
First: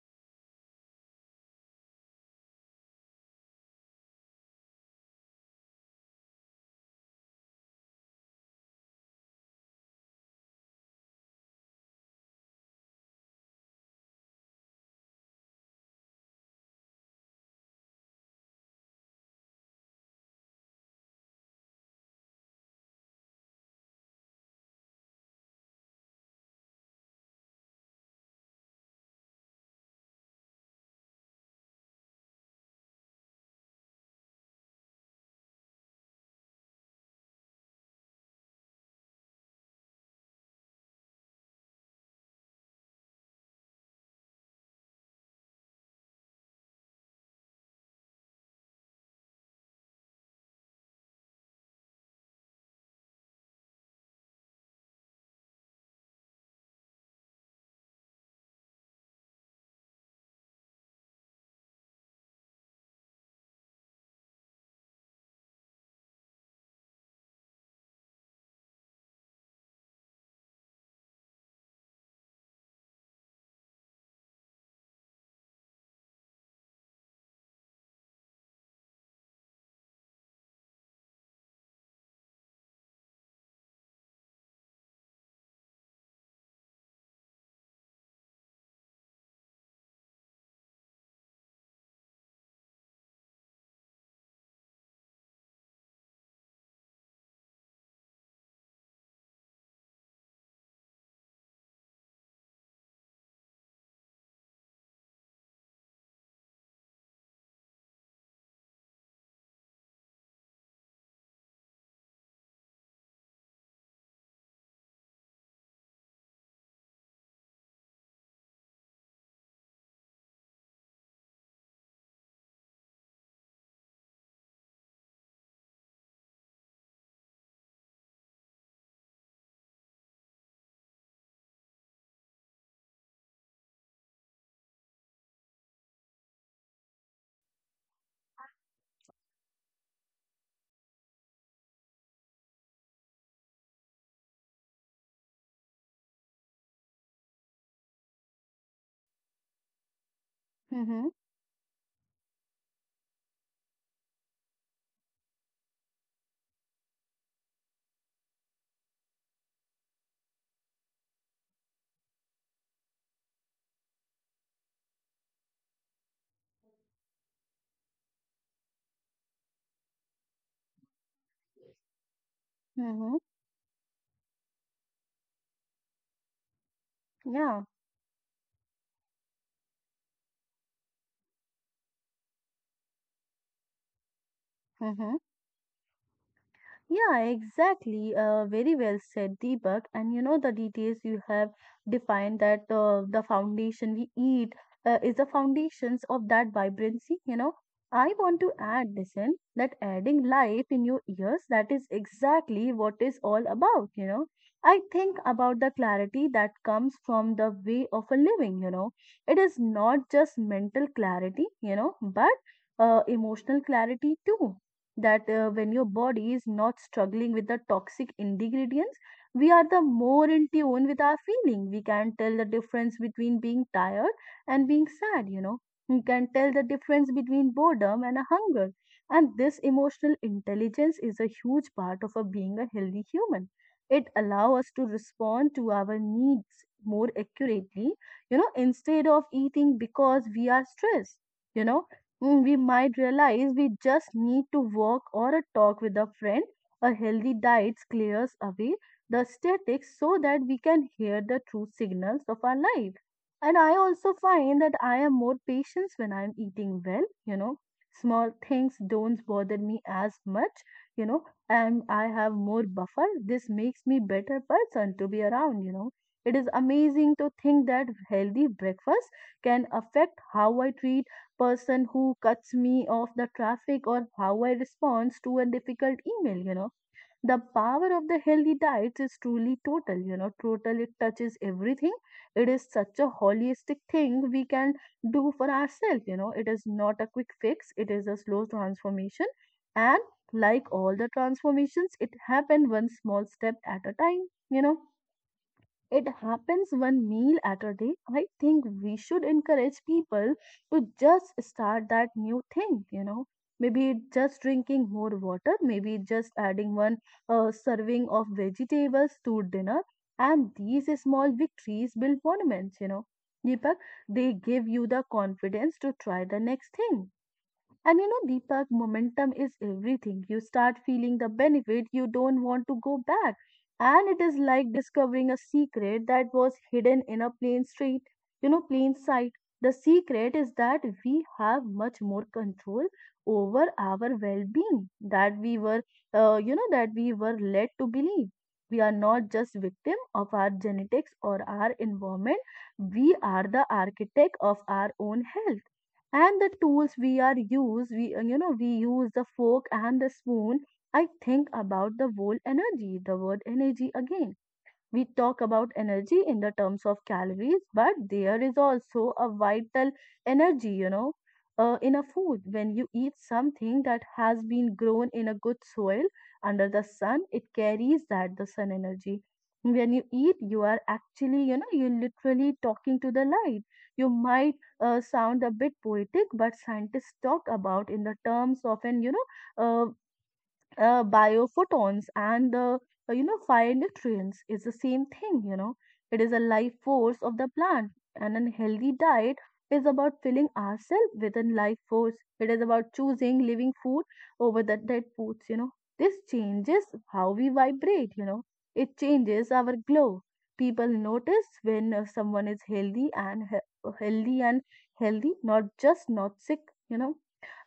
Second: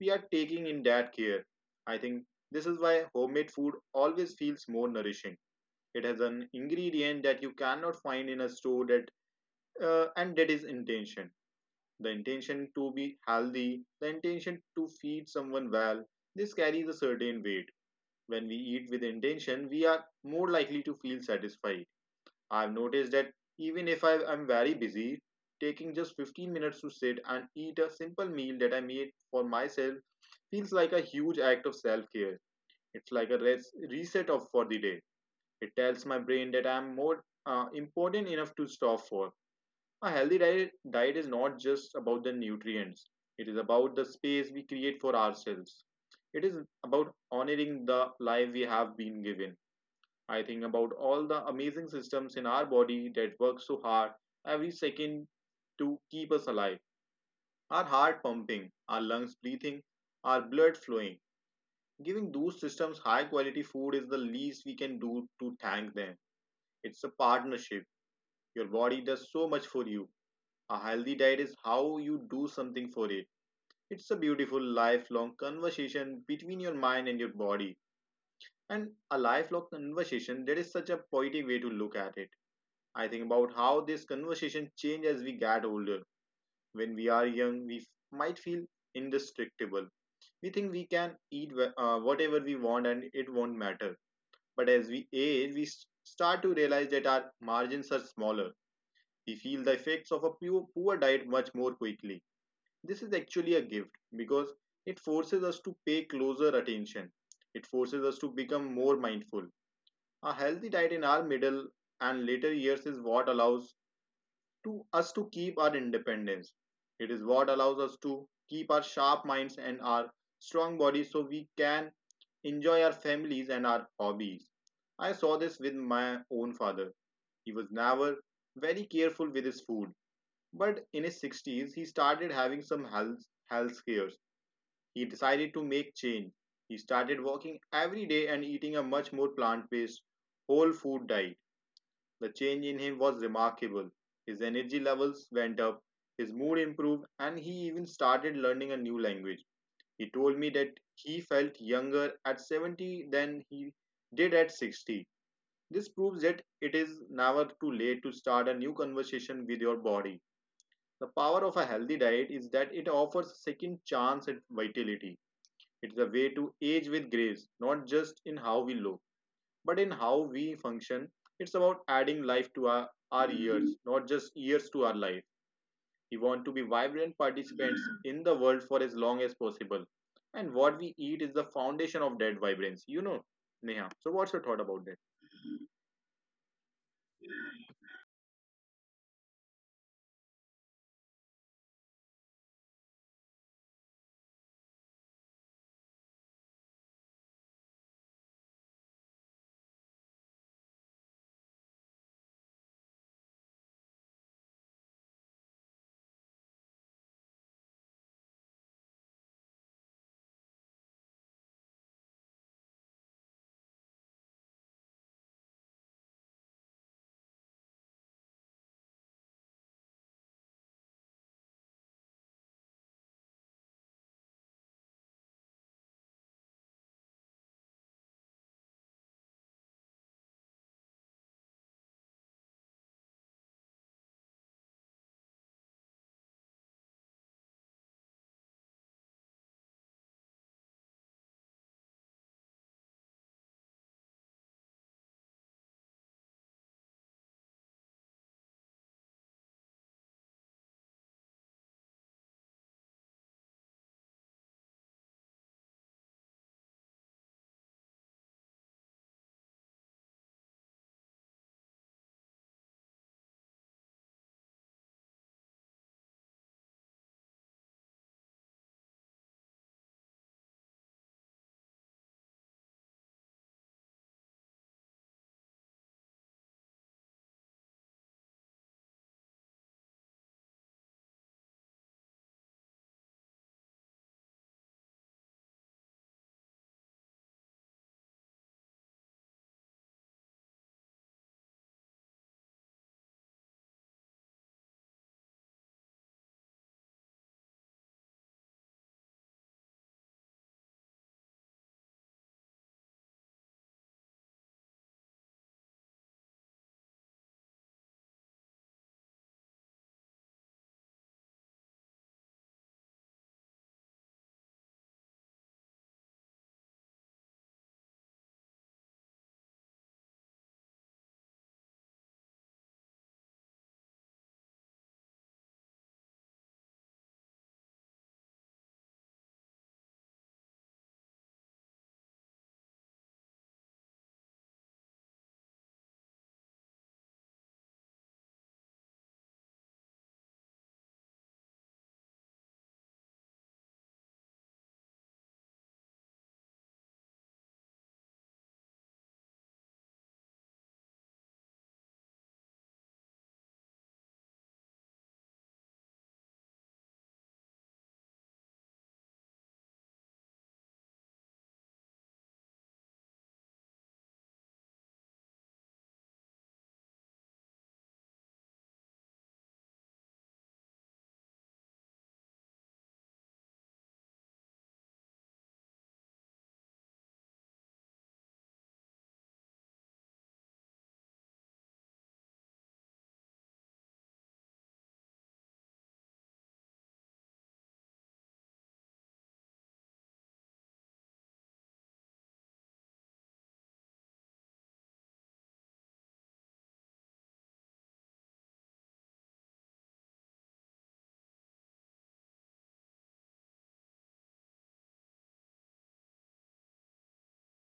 Speaker 1: we are taking in that care. I think this is why homemade food always feels more nourishing. It has an ingredient that you cannot find in a store that and that is intention. The intention to be healthy, the intention to feed someone well. This carries a certain weight. When we eat with intention, we are more likely to feel satisfied. I've noticed that even if I am very busy, taking just 15 minutes to sit and eat a simple meal that I made for myself feels like a huge act of self-care. It's like a reset of for the day. It tells my brain that I'm more important enough to stop for. A healthy diet is not just about the nutrients, it is about the space we create for ourselves. It is about honoring the life we have been given. I think about all the amazing systems in our body that work so hard every second to keep us alive. Our heart pumping, our lungs breathing, our blood flowing. Giving those systems high quality food is the least we can do to thank them. It's a partnership. Your body does so much for you. A healthy diet is how you do something for it. It's a beautiful lifelong conversation between your mind and your body, and a lifelong conversation that is such a poetic way to look at it. I think about how this conversation changes as we get older. When we are young, we might feel indestructible. We think we can eat whatever we want and it won't matter. But as we age, we start to realize that our margins are smaller. We feel the effects of a poor diet much more quickly. This is actually a gift because it forces us to pay closer attention. It forces us to become more mindful. A healthy diet in our middle and later years is what allows to us to keep our independence. It is what allows us to keep our sharp minds and our strong bodies so we can enjoy our families and our hobbies. I saw this with my own father. He was never very careful with his food, but in his 60s he started having some health scares. He decided to make change. He started walking every day and eating a much more plant based, whole food diet. The change in him was remarkable. His energy levels went up, his mood improved, and he even started learning a new language. He told me that
Speaker 2: Mm-hmm.
Speaker 1: he felt younger at 70 than he did at 60. This proves that it is never too late to start a new conversation with your body. The power of a healthy diet is that it offers a second chance at vitality. It's a way to age with grace, not just in how we look, but in how we function. It's about adding life to
Speaker 2: Mm-hmm.
Speaker 1: our years, not just years to our life. We want to be vibrant
Speaker 2: Yeah.
Speaker 1: participants in the world for as long as possible. And what we eat is the foundation of that vibrance, you know, Neha. So, what's your thought about that?
Speaker 2: Mm-hmm. Yeah, exactly. Very well said, Deepak. And you know, the details you have defined that the foundation we eat is the foundations of that vibrancy. You know, I want to add, listen, that adding life in your ears, that is exactly what is all about. You know, I think about the clarity that comes from the way of a living. You know, it is not just mental clarity, but emotional clarity too that when your body is not struggling with the toxic ingredients, we are the more in tune with our feeling. We can tell the difference between being tired and being sad. We can tell the difference between boredom and a hunger, and this emotional intelligence is a huge part of a being a healthy human. It allows us to respond to our needs more accurately, instead of eating because we are stressed you know Mm, we might realize we just need to walk or a talk with a friend. A healthy diet clears away the statics so that we can hear the true signals of our life. And I also find that I am more patient when I'm eating well. Small things don't bother me as much, you know, and I have more buffer. This makes me better person to be around. It is amazing to think that healthy breakfast can affect how I treat person who cuts me off the traffic or how I respond to a difficult email. The power of the healthy diets is truly total, total. It touches everything. It is such a holistic thing we can do for ourselves. It is not a quick fix, it is a slow transformation. And like all the transformations, it happen one small step at a time. It happens one meal at a day. I think we should encourage people to just start that new thing. Maybe it's just drinking more water, maybe it's just adding one serving of vegetables to dinner. And these small victories build monuments, you know. Deepak, they give you the confidence to try the next thing. And you know, Deepak, momentum is everything. You start feeling the benefit, you don't want to go back. And it is like discovering a secret that was hidden in a plain street, you know, plain sight. The secret is that we have much more control over our well being that we were, that we were led to believe. We are not just victim of our genetics or our environment. We are the architect of our own health and the tools we are use we you know we use the fork and the spoon. I think about the whole energy, the word energy again. We talk about energy in the terms of calories, but there is also a vital energy, you know, in a food. When you eat something that has been grown in a good soil under the sun, it carries that the sun energy. When you eat, you are actually, you know, you're literally talking to the light. You might sound a bit poetic, but scientists talk about in the terms of uh biophotons and the you know fire nutrients is the same thing. It is a life force of the plant, and a healthy diet is about filling ourselves with a life force. It is about choosing living food over the dead foods. This changes how we vibrate. It changes our glow. People notice when someone is healthy and he- healthy and healthy, not just not sick you know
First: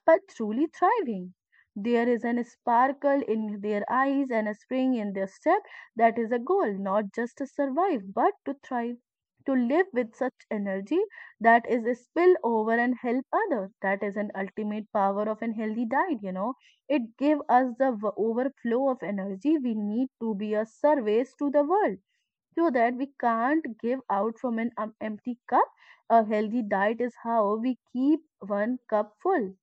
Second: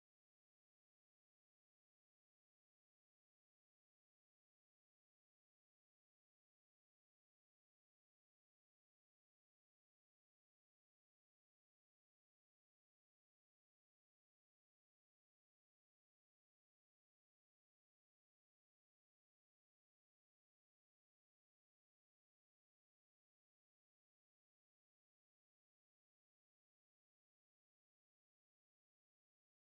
Speaker 2: but truly thriving. There is an sparkle in their eyes and a spring in their step. That is a goal, not just to survive, but to thrive. To live with such energy that is a spill over and help others. That is an ultimate power of a healthy diet, you know. It gives us the overflow of energy we need to be a service to the world so that we can't give out from an empty cup. A healthy diet is how we keep one cup full.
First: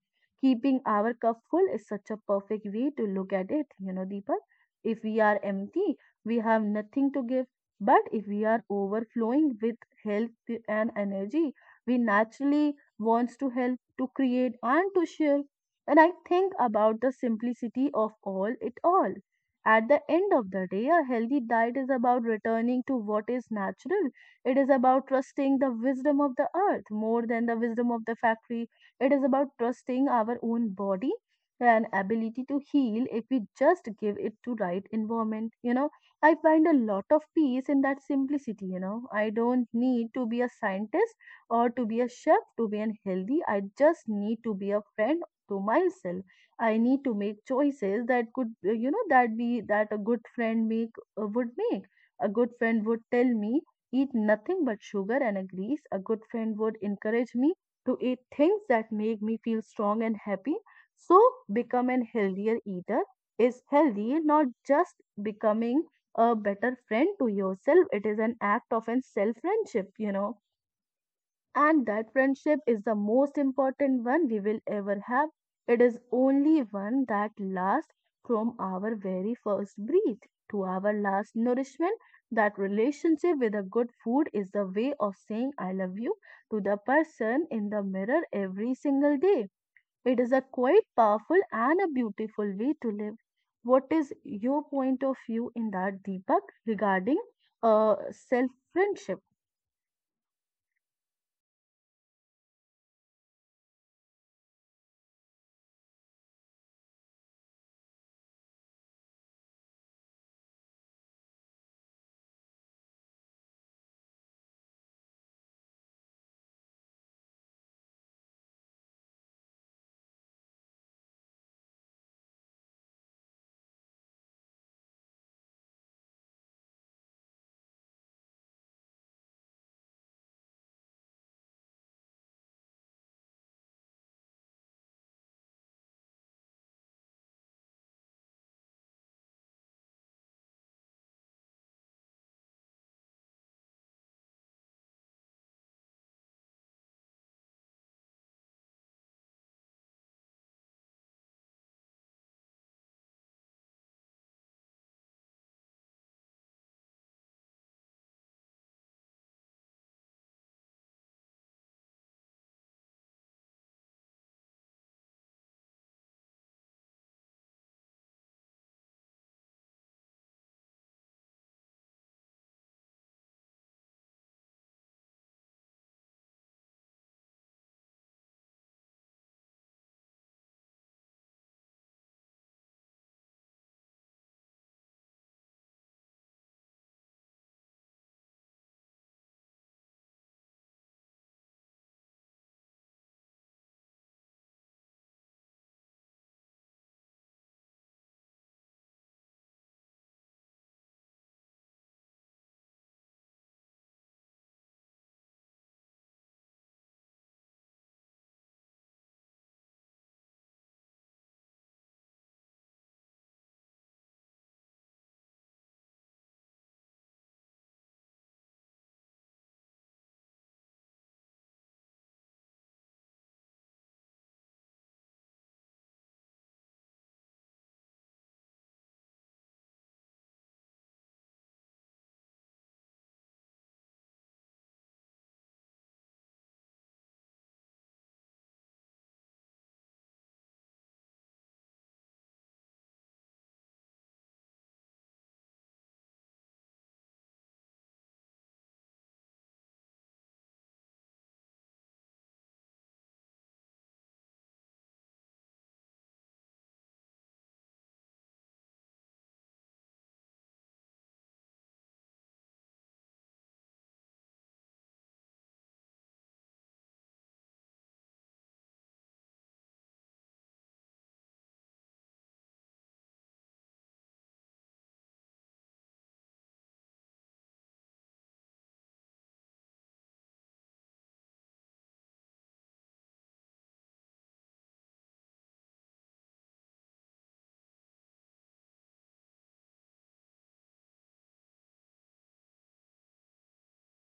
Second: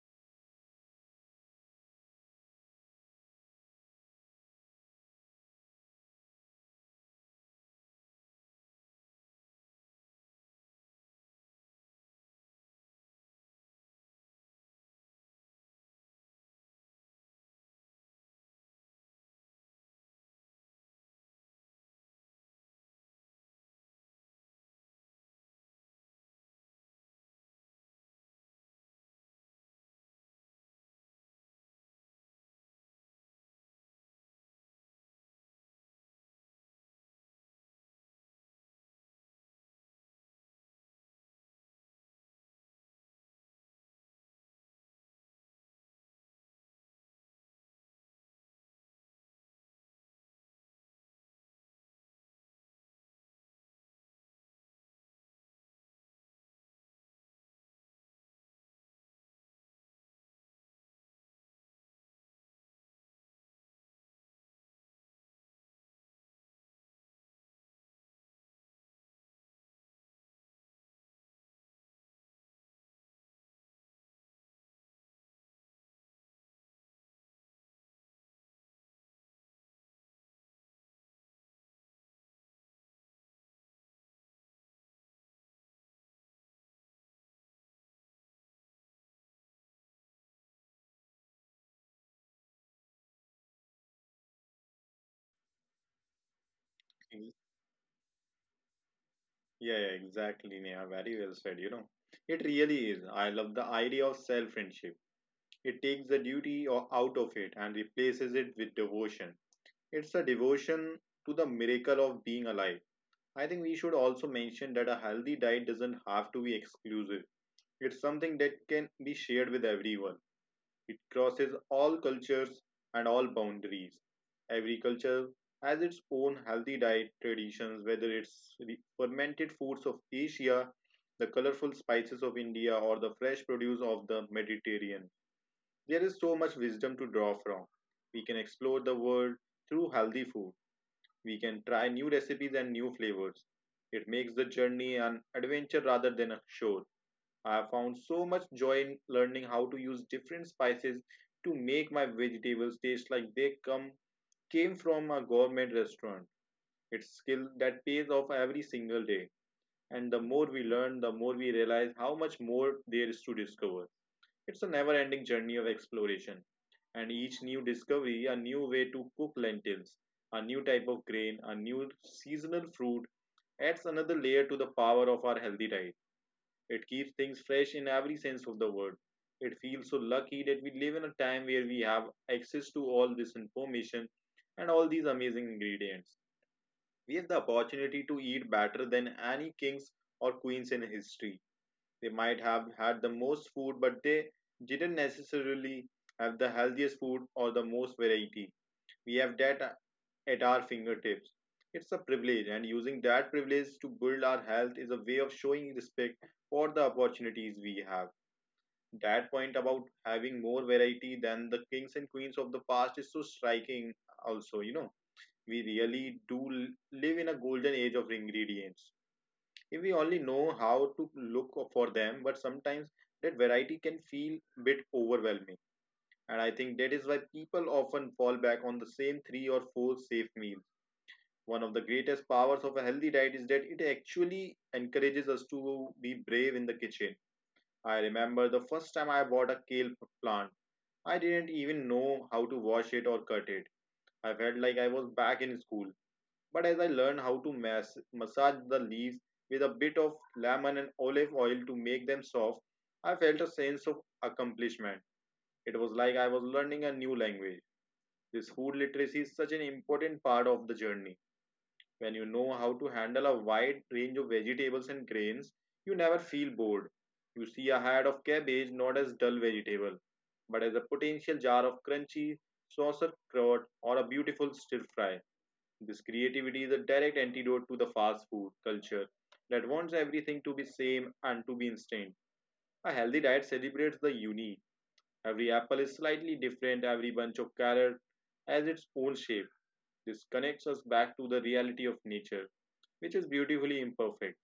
Speaker 2: Keeping our cup full is such a perfect way to look at it, you know, Deepak. If we are empty, we have nothing to give. But if we are overflowing with health and energy, we naturally wants to help, to create, and to share. And I think about the simplicity of all it all. At the end of the day, a healthy diet is about returning to what is natural. It is about trusting the wisdom of the earth more than the wisdom of the factory. It is about trusting our own body and ability to heal if we just give it to right environment. You know, I find a lot of peace in that simplicity. You know, I don't need to be a scientist or to be a chef to be an healthy. I just need to be a friend to myself. I need to make choices that could, you know, that be that a good friend make would make. A good friend would tell me eat nothing but sugar and a grease. A good friend would encourage me to eat things that make me feel strong and happy. So become a healthier eater is healthy, not just becoming a better friend to yourself. It is an act of a self friendship, you know. And that friendship is the most important one we will ever have. It is only one that lasts from our very first breath to our last nourishment. That relationship with a good food is the way of saying I love you to the person in the mirror every single day. It is a quite powerful and a beautiful way to live. What is your point of view in that, Deepak, regarding self friendship?
Speaker 1: Yeah, yeah, exactly, Neha. Very well said. You know, it really is. I love the idea of self friendship. It takes the duty out of it and replaces it with devotion. It's a devotion to the miracle of being alive. I think we should also mention that a healthy diet doesn't have to be exclusive. It's something that can be shared with everyone. It crosses all cultures and all boundaries. Every culture has its own healthy diet traditions, whether it's the fermented foods of Asia, the colorful spices of India, or the fresh produce of the Mediterranean. There is so much wisdom to draw from. We can explore the world through healthy food. We can try new recipes and new flavors. It makes the journey an adventure rather than a chore. I have found so much joy in learning how to use different spices to make my vegetables taste like they come came from a gourmet restaurant. It's skill that pays off every single day. And the more we learn, the more we realize how much more there is to discover. It's a never ending journey of exploration, and each new discovery, a new way to cook lentils, a new type of grain, a new seasonal fruit, adds another layer to the power of our healthy diet. It keeps things fresh in every sense of the word. It feels so lucky that we live in a time where we have access to all this information and all these amazing ingredients. We have the opportunity to eat better than any kings or queens in history. They might have had the most food, but they didn't necessarily have the healthiest food or the most variety. We have that at our fingertips. It's a privilege, and using that privilege to build our health is a way of showing respect for the opportunities we have. That point about having more variety than the kings and queens of the past is so striking, also, you know. We really do live in a golden age of ingredients, if we only know how to look for them. But sometimes that variety can feel a bit overwhelming. And I think that is why people often fall back on the same three or four safe meals. One of the greatest powers of a healthy diet is that it actually encourages us to be brave in the kitchen. I remember the first time I bought a kale plant. I didn't even know how to wash it or cut it. I felt like I was back in school. But as I learned how to massage the leaves with a bit of lemon and olive oil to make them soft, I felt a sense of accomplishment. It was like I was learning a new language. This food literacy is such an important part of the journey. When you know how to handle a wide range of vegetables and grains, you never feel bored. You see a head of cabbage not as dull vegetable, but as a potential jar of crunchy saucer crot or a beautiful stir fry. This creativity is a direct antidote to the fast food culture that wants everything to be same and to be instant. A healthy diet celebrates the unique. Every apple is slightly different, every bunch of carrot has its own shape. This connects us back to the reality of nature, which is beautifully imperfect.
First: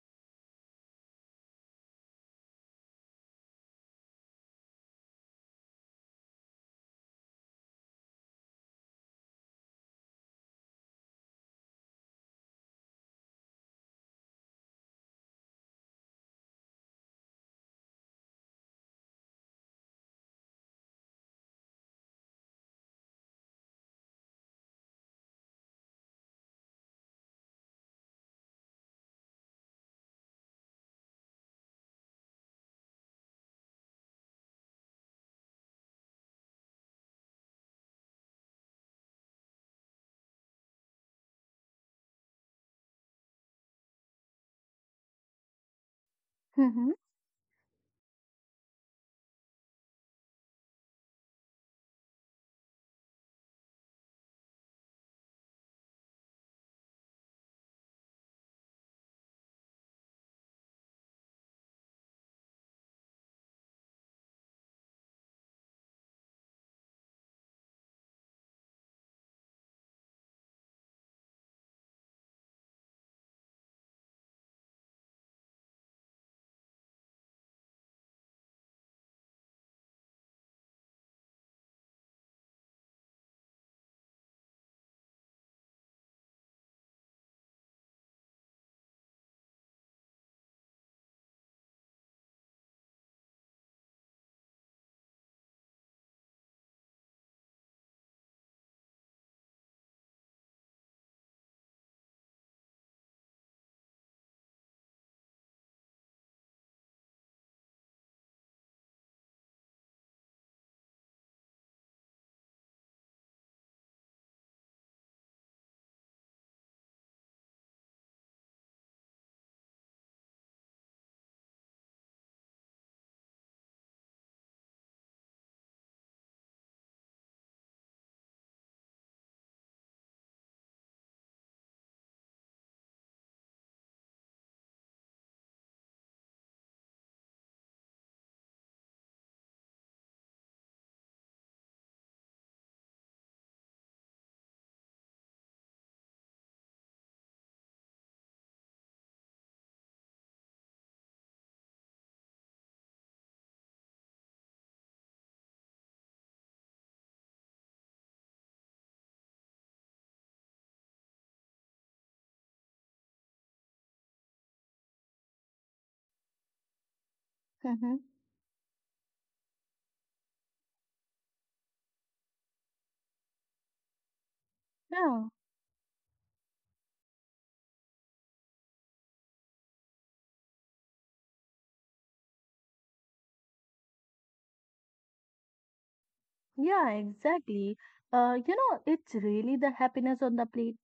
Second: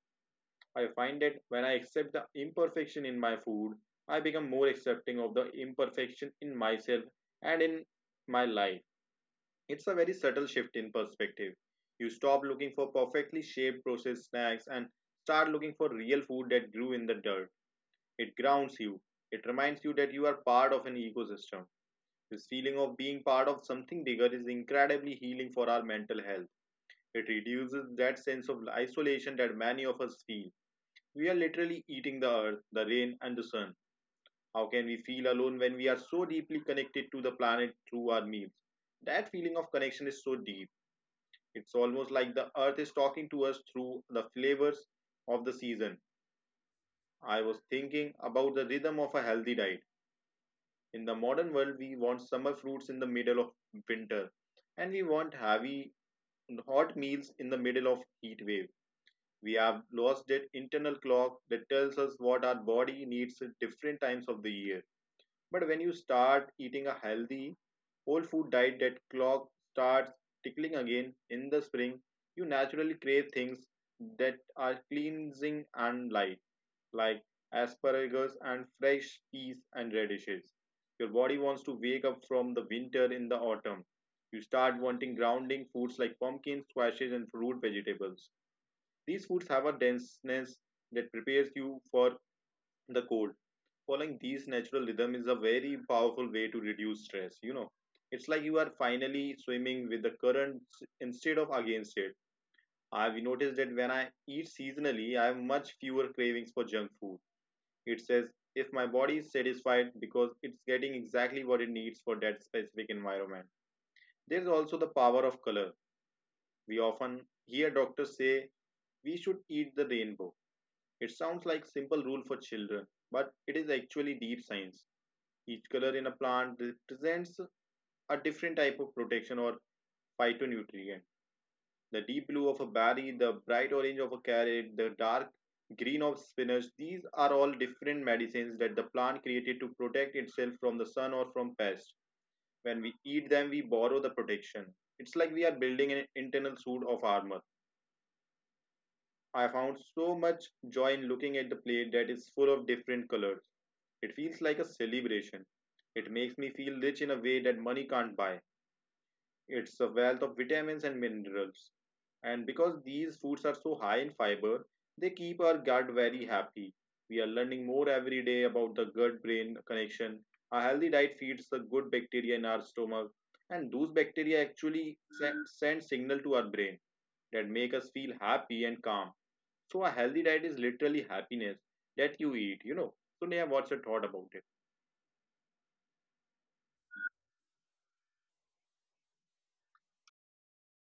Speaker 1: I find that when I accept the imperfection in my food, I become more accepting of the imperfection in myself and in my life. It's a very subtle shift in perspective. You stop looking for perfectly shaped processed snacks and start looking for real food that grew in the dirt. It grounds you. It reminds you that you are part of an ecosystem. This feeling of being part of something bigger is incredibly healing for our mental health. It reduces that sense of isolation that many of us feel. We are literally eating the earth, the rain, and the sun. How can we feel alone when we are so deeply connected to the planet through our meals? That feeling of connection is so deep. It's almost like the earth is talking to us through the flavors of the season.
Speaker 2: hmm
Speaker 1: I was thinking about the rhythm of a healthy diet. In the modern world, we want summer fruits in the middle of winter, and we want heavy, hot meals in the middle of heat waves. We have lost that internal clock that tells us what our body needs at different times of the year. But when you start eating a healthy, whole food diet, that clock starts tickling again. In the spring, you naturally crave things that are cleansing and light, like asparagus and fresh peas and radishes. Your body wants to wake up from the winter. In the autumn, you start wanting grounding foods like pumpkins, squashes, and fruit vegetables. These foods have a denseness that prepares you for the cold. Following these natural rhythm is a very powerful way to reduce stress. You know, it's like you are finally swimming with the current instead of against it. I've noticed that when I eat seasonally, I have much fewer cravings for junk food. It says if my body is satisfied because it's getting exactly what it needs for that specific environment. There's also the power of color. We often hear doctors say we should eat the rainbow. It sounds like simple rule for children, but it is actually deep science. Each color in a plant represents a different type of protection or phytonutrient. The deep blue of a berry, the bright orange of a carrot, the dark green of spinach, these are all different medicines that the plant created to protect itself from the sun or from pests. When we eat them, we borrow the protection. It's like we are building an internal suit of armor. I found so much joy in looking at the plate that is full of different colors. It feels like a celebration. It makes me feel rich in a way that money can't buy. It's a wealth of vitamins and minerals. And because these foods are so high in fiber, they keep our gut very happy. We are learning more
Speaker 2: hmm
Speaker 1: every day about the gut brain connection. A healthy diet feeds the good bacteria in our stomach, and those bacteria actually
Speaker 2: Yeah.
Speaker 1: send signal to our brain that make us feel happy and calm. So a healthy diet is literally happiness that you eat, you know. So Neha, what's your thought about it?
Speaker 2: Yeah, exactly. You know, it's really the happiness on the plate.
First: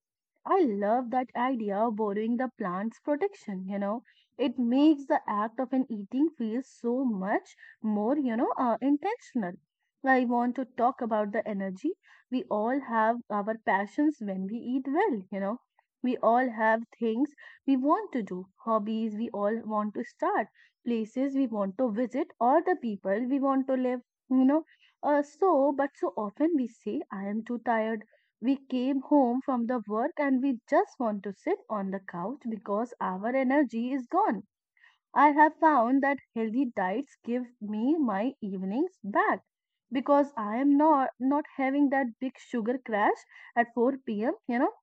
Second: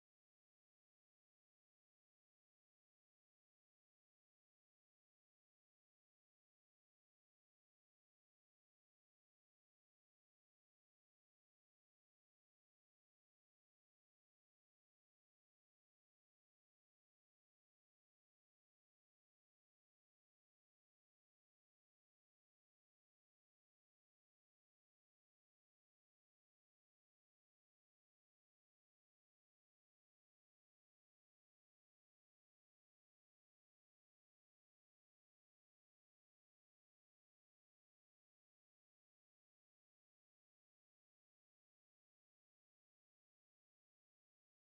Speaker 2: I love that idea of borrowing the plant's protection, you know. It makes the act of an eating feel so much more, you know, intentional. I want to talk about the energy. We all have our passions when we eat well, you know. We all have things we want to do, hobbies we all want to start, places we want to visit, or the people we want to live, you know. So, but so often we say, I am too tired. We came home from the work and we just want to sit on the couch because our energy is gone. I have found that healthy diets give me my evenings back because I am not having that big sugar crash at 4 p.m. You know,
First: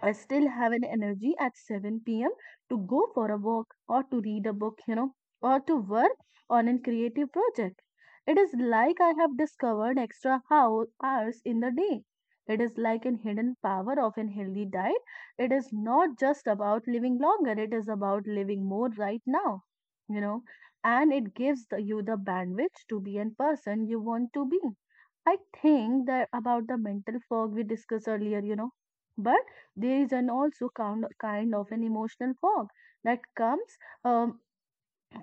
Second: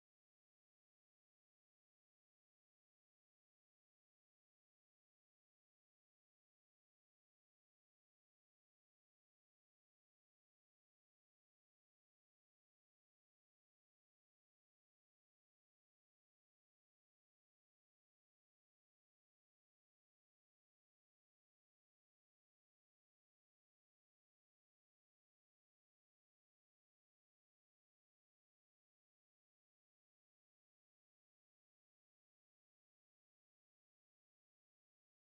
Speaker 2: I still have an energy at 7 p.m. to go for a walk or to read a book, you know, or to work on a creative project. It is like I have discovered hours in the day. It is like a hidden power of a healthy diet. It is not just about living longer, it is about living more right now, you know, and it gives you the bandwidth to be a person you want to be. I think that about the mental fog we discussed earlier, you know, but there is an also kind of an emotional fog that comes um,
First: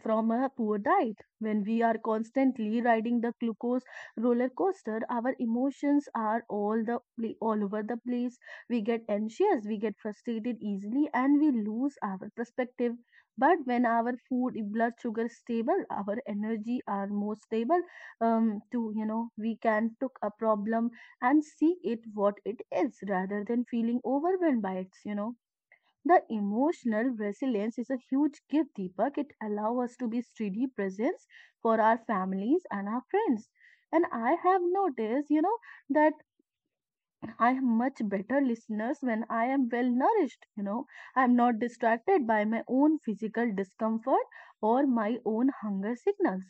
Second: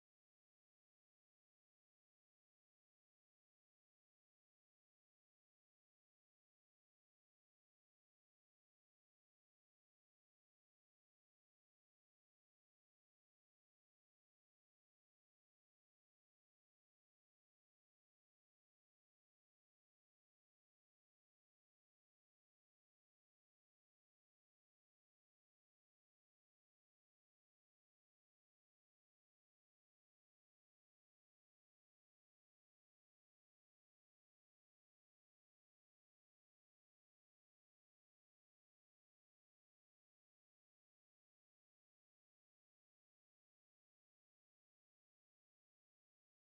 Speaker 2: from a poor diet. When we are constantly riding the glucose roller coaster, our emotions are all all over the place. We get anxious, we get frustrated easily, and we lose our perspective. But when our food, blood sugar is stable, our energy are more stable. To You know, we can took a problem and see it what it is rather than feeling overwhelmed by it. You know the emotional resilience is a huge gift, Deepak. It allows us to be steady presence for our families and our friends. And I have noticed, you know, that I am much better listeners when I am well nourished, you know. I am not distracted by my own physical discomfort or my own hunger signals.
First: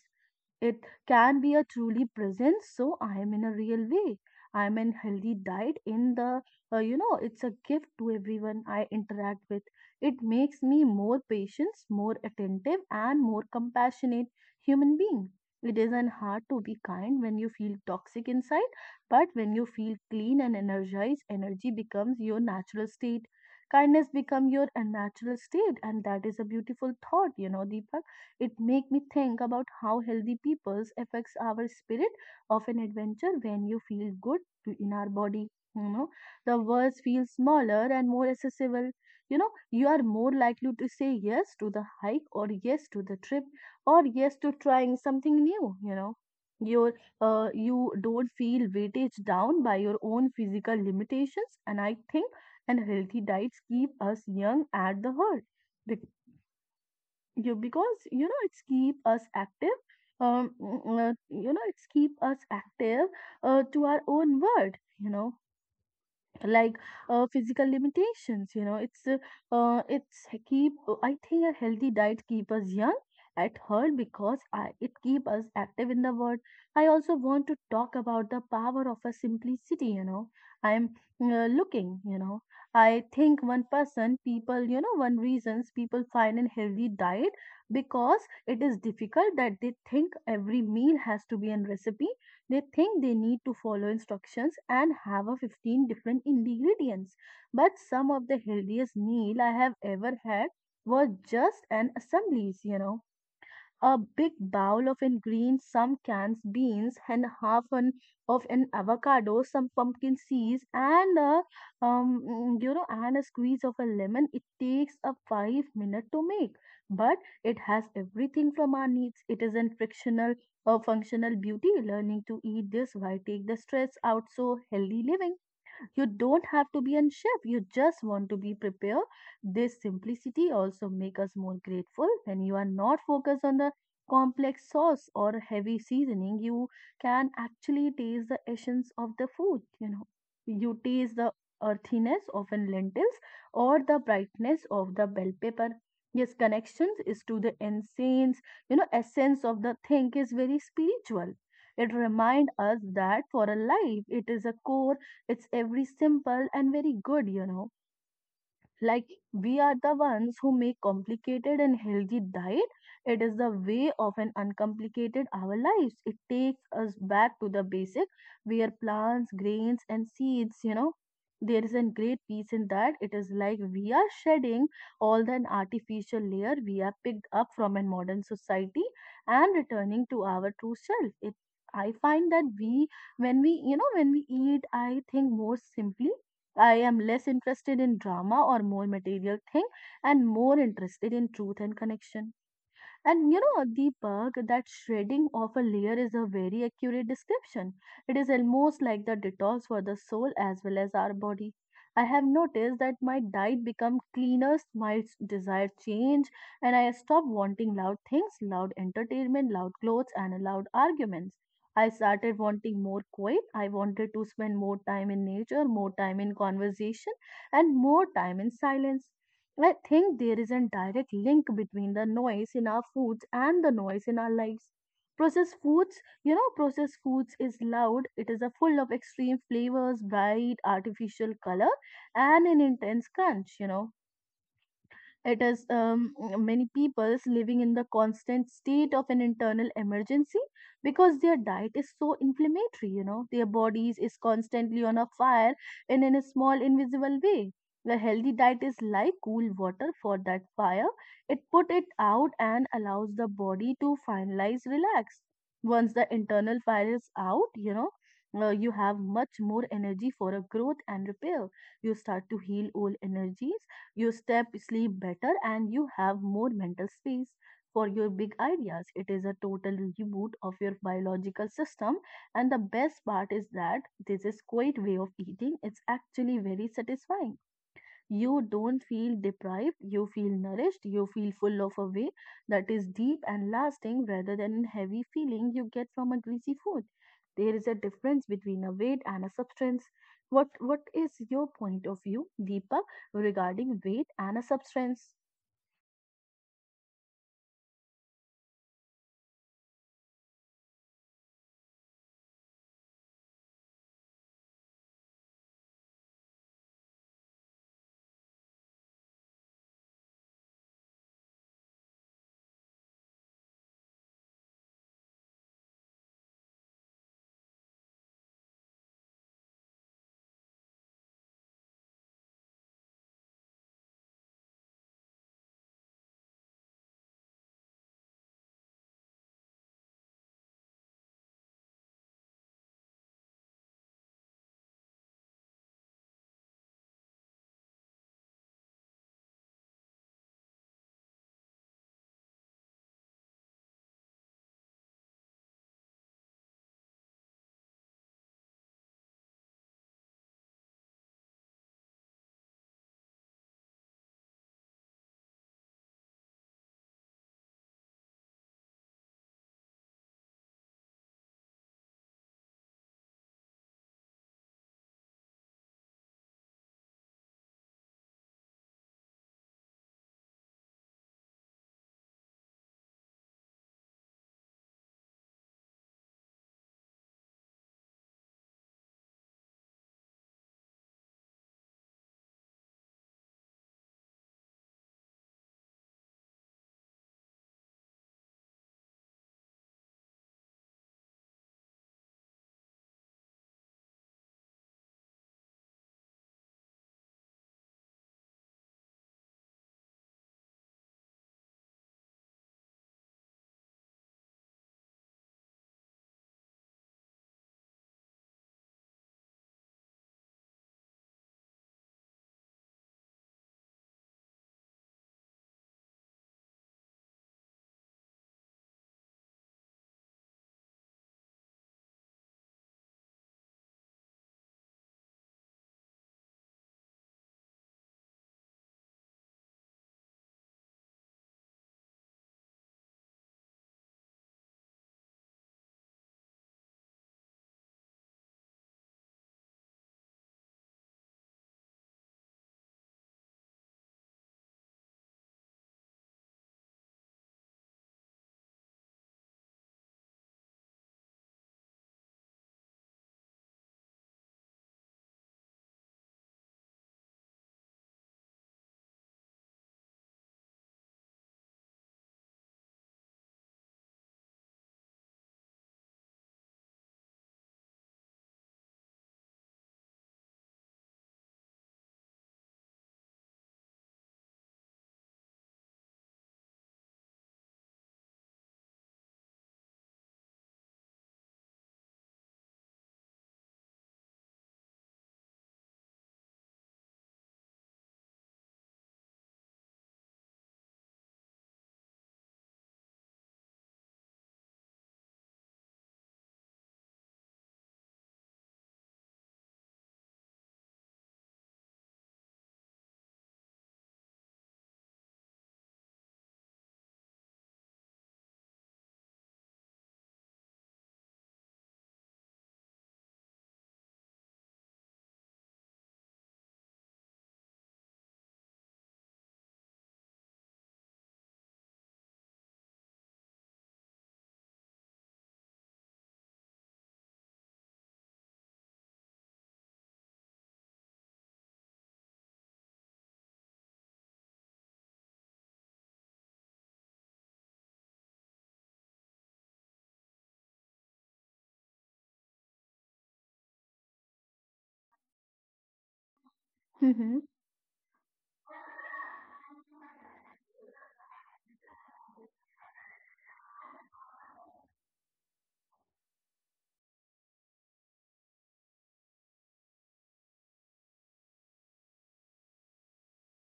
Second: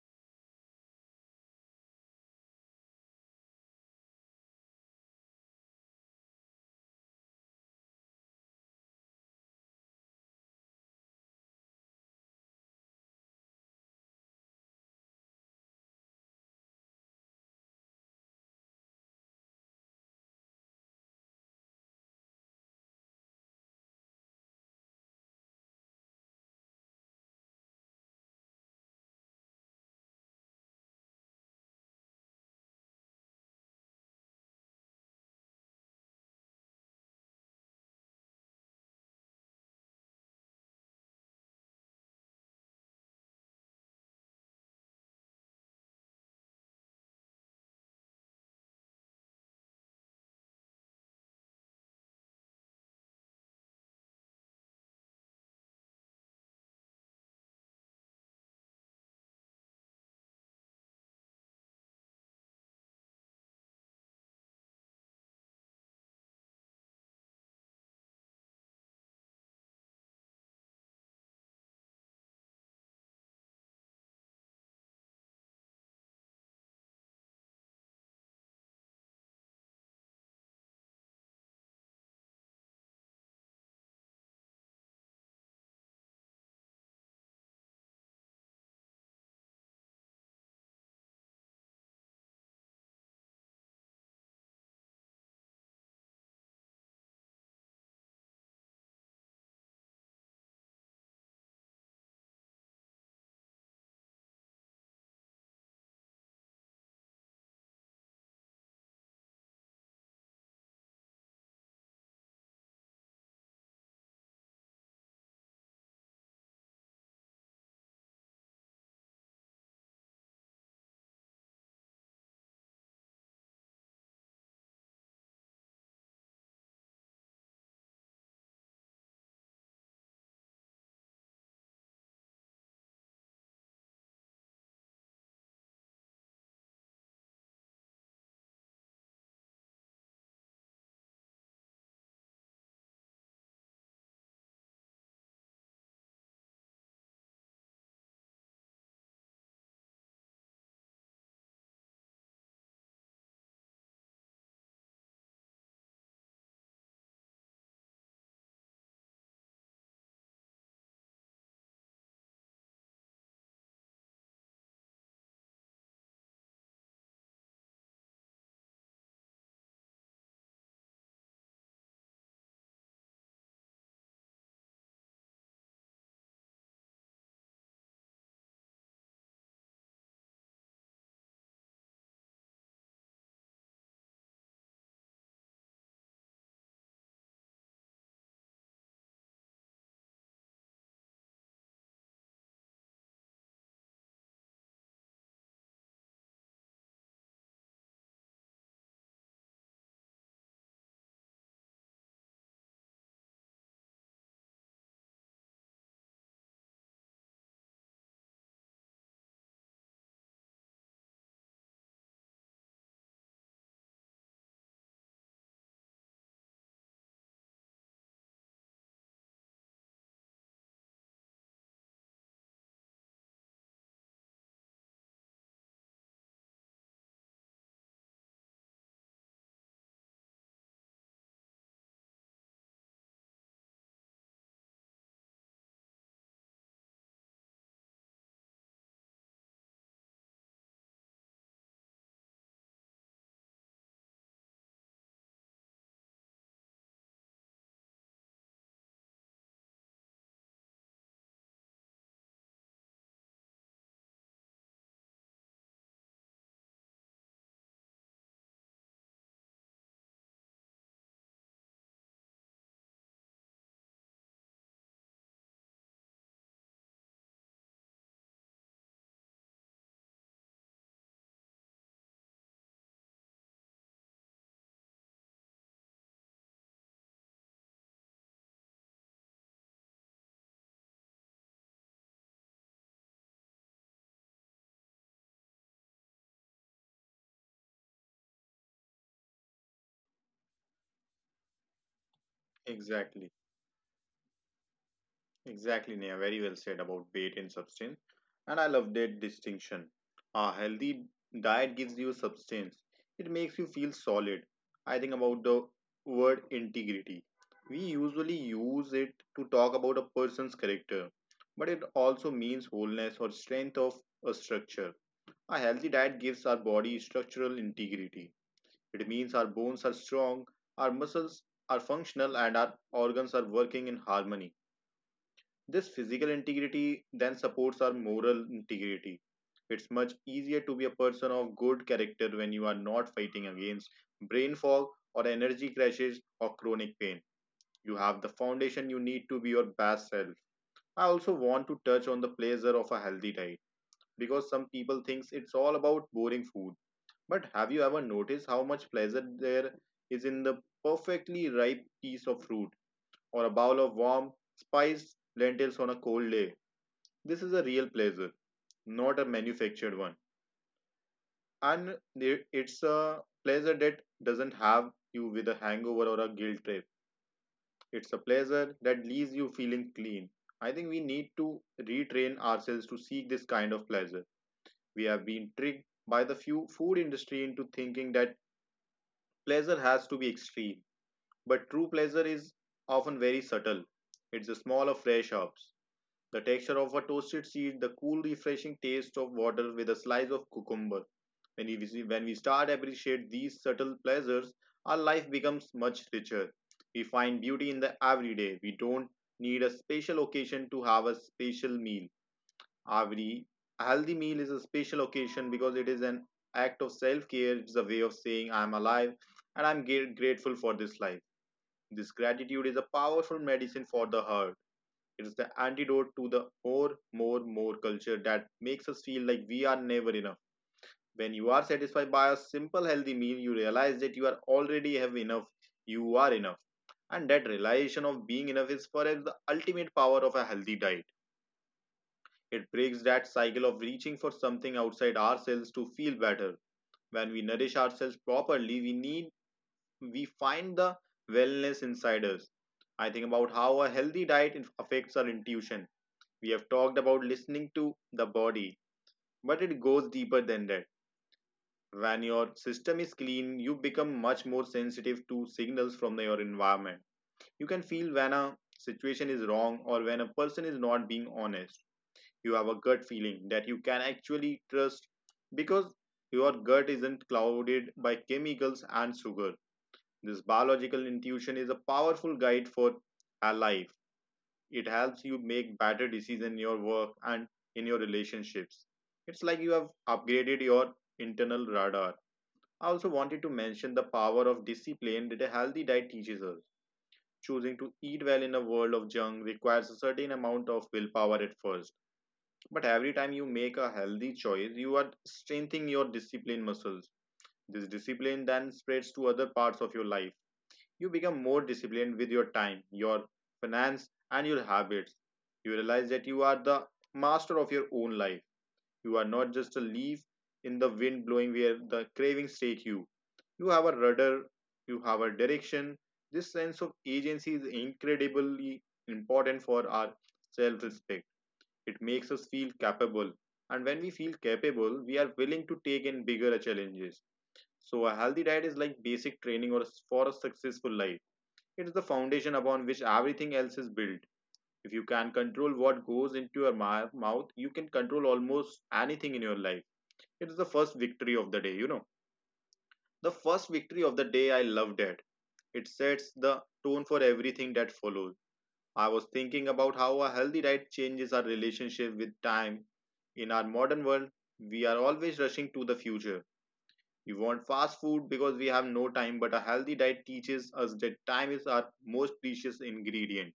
Speaker 2: It can be a truly presence, so I am in a real way. I am in healthy diet in you know, it's a gift to everyone I interact with. It makes me more patient, more attentive, and more compassionate human being. It isn't hard to be kind when you feel toxic inside, but when you feel clean and energized, energy becomes your natural state. Kindness become your natural state, and that is a beautiful thought, you know, Deepak. It make me think about how healthy peoples affects our spirit of an adventure when you feel good in our body. You know, the words feel smaller and more accessible. You know, you are more likely to say yes to the hike or yes to the trip or yes to trying something new, you know. Your you don't feel weighted down by your own physical limitations. And I think and healthy diets keep us young at the heart. Bec- you because you know it's keep us active. You know it's keep us active to our own world. You know, like physical limitations, you know it's keep. I think a healthy diet keep us young at heart because I, it keep us active in the world. I also want to talk about the power of a simplicity, you know. I'm Looking, you know, I think one person people, you know, one reasons people find a healthy diet because it is difficult that they think every meal has to be a recipe. They think they need to follow instructions and have a 15 different ingredients. But some of the healthiest meal I have ever had were just an assemblies, you know, a big bowl of ingredients, some canned beans and half an of an avocado, some pumpkin seeds, and a, mm, you know, and a squeeze of a lemon. It takes a 5 minute to make, but it has everything from our needs. It is an frictional or functional beauty. Learning to eat this while take the stress out, so healthy living. You don't have to be on shift. You just want to be prepared. This simplicity also makes us more grateful when you are not focused on the complex sauce or heavy seasoning. You can actually taste the essence of the food. You know, you taste the earthiness of an lentils or the brightness of the bell pepper. Yes, connections is to the essence. You know, essence of the thing is very spiritual. It reminds us that for a life, it is a core, it's every simple and very good, you know. Like we are the ones who make complicated and healthy diet. It is the way of an uncomplicated our lives. It takes us back to the basic where plants, grains and seeds, you know, there is a great peace in that. It is like we are shedding all the artificial layer we have picked up from a modern society and returning to our true self. It I find that we when we, you know, when we eat, I think more simply, I am less interested in drama or more material thing and more interested in truth and connection. And you know, Deepak, that shredding of a layer is a very accurate description. It is almost like the detox for the soul as well as our body. I have noticed that my diet become cleaner, desire change, and I stop wanting loud things, loud entertainment, loud clothes, and loud arguments. I started wanting more quiet. I wanted to spend more time in nature, more time in conversation, and more time in silence. I think there is a direct link between the noise in our foods and the noise in our lives. Processed foods, you know, processed foods is loud. It is a full of extreme flavors, bright artificial color, and an intense crunch. You know, it is many peoples living in the constant state of an internal emergency because their diet is so inflammatory. You know, their bodies is constantly on a fire and in a small invisible way. The healthy diet is like cool water for that fire. It put it out and allows the body to finalize relax. Once the internal fire is out, you know, you have much more energy for a growth and repair. You start to heal old energies, you step sleep better and you have more mental space for your big ideas. It is a total reboot of your biological system. And the best part is that this is quite way of eating. It's actually very satisfying. You don't feel deprived, you feel nourished, you feel full of a way that is deep and lasting rather than a heavy feeling you get from a greasy food. There is a difference between a weight and a substance. What is your point of view, Deepak,
Speaker 1: Exactly,
Speaker 2: regarding weight and a substance?
Speaker 1: exactly, Neha. Very well said about weight and substance. And I love that distinction. A healthy diet gives you substance, it makes you feel solid. I think about the word integrity. We usually use it to talk about a person's character, but it also means wholeness or strength of a structure. A healthy diet gives our body structural integrity. It means our bones are strong, our muscles are functional, and our organs are working in harmony. This physical integrity then supports our moral integrity. It's much easier to be a person of good character when you are not fighting against brain fog or energy crashes or chronic pain. You have the foundation you need to be your best self. I also want to touch on the pleasure of a healthy diet because some people thinks it's all about boring food. But have you ever noticed how much pleasure there is in the perfectly ripe piece of fruit or a bowl of warm, spiced lentils on a cold day? This is a real pleasure, not a manufactured one. And it's a pleasure that doesn't have you with a hangover or a guilt trip. It's a pleasure that leaves you feeling clean. I think we need to retrain ourselves to seek this kind of pleasure. We have been tricked by the few food industry into thinking that pleasure has to be extreme. But true pleasure is often very subtle. It's the smell of fresh herbs, the texture of a toasted seed, the cool, refreshing taste of water with a slice of cucumber. When we start appreciate these subtle pleasures, our life becomes much richer. We find beauty in the everyday. We don't need a special occasion to have a special meal. Every healthy meal is a special occasion because it is an act of self-care. It's a way of saying I'm alive and I'm grateful for this life. This gratitude is a powerful medicine for the heart. It is the antidote to the more, more, more culture that makes us feel like we are never enough. When you are satisfied by a simple healthy meal, you realize that you are already have enough. You are enough. And that realization of being enough is perhaps the ultimate power of a healthy diet. It breaks that cycle of reaching for something outside ourselves to feel better. When we nourish ourselves properly, we find the wellness inside us. I think about how a healthy diet affects our intuition. We have talked about listening to the body, but it goes deeper than that. When your system is clean, you become much more sensitive to signals from your environment. You can feel when a situation is wrong or when a person is not being honest. You have a gut feeling that you can actually trust, because your gut isn't clouded by chemicals and sugar. This biological intuition is a powerful guide for our life. It helps you make better decisions in your work and in your relationships. It's like you have upgraded your internal radar. I also wanted to mention the power of discipline that a healthy diet teaches us. Choosing to eat well in a world of junk requires a certain amount of willpower at first. But every time you make a healthy choice, you are strengthening your discipline muscles. This discipline then spreads to other parts of your life. You become more disciplined with your time, your finance, and your habits. You realize that you are the master of your own life. You are not just a leaf in the wind blowing where the cravings take you. You have a rudder, you have a direction. This sense of agency is incredibly important for our self respect. It makes us feel capable. And when we feel capable, we are willing to take in bigger challenges. So, a healthy diet is like basic training or for a successful life. It is the foundation upon which everything else is built. If you can control what goes into your mouth, you can control almost anything in your life. It's the first victory of the day. The first victory of the day, I loved it. It sets the tone
Speaker 2: Mm-hmm.
Speaker 1: for everything that follows. I was thinking about how a healthy diet changes our relationship with time. In our modern world, we are always rushing to the future. We want fast food because we have no time, but a healthy diet teaches us that time is our most precious ingredient.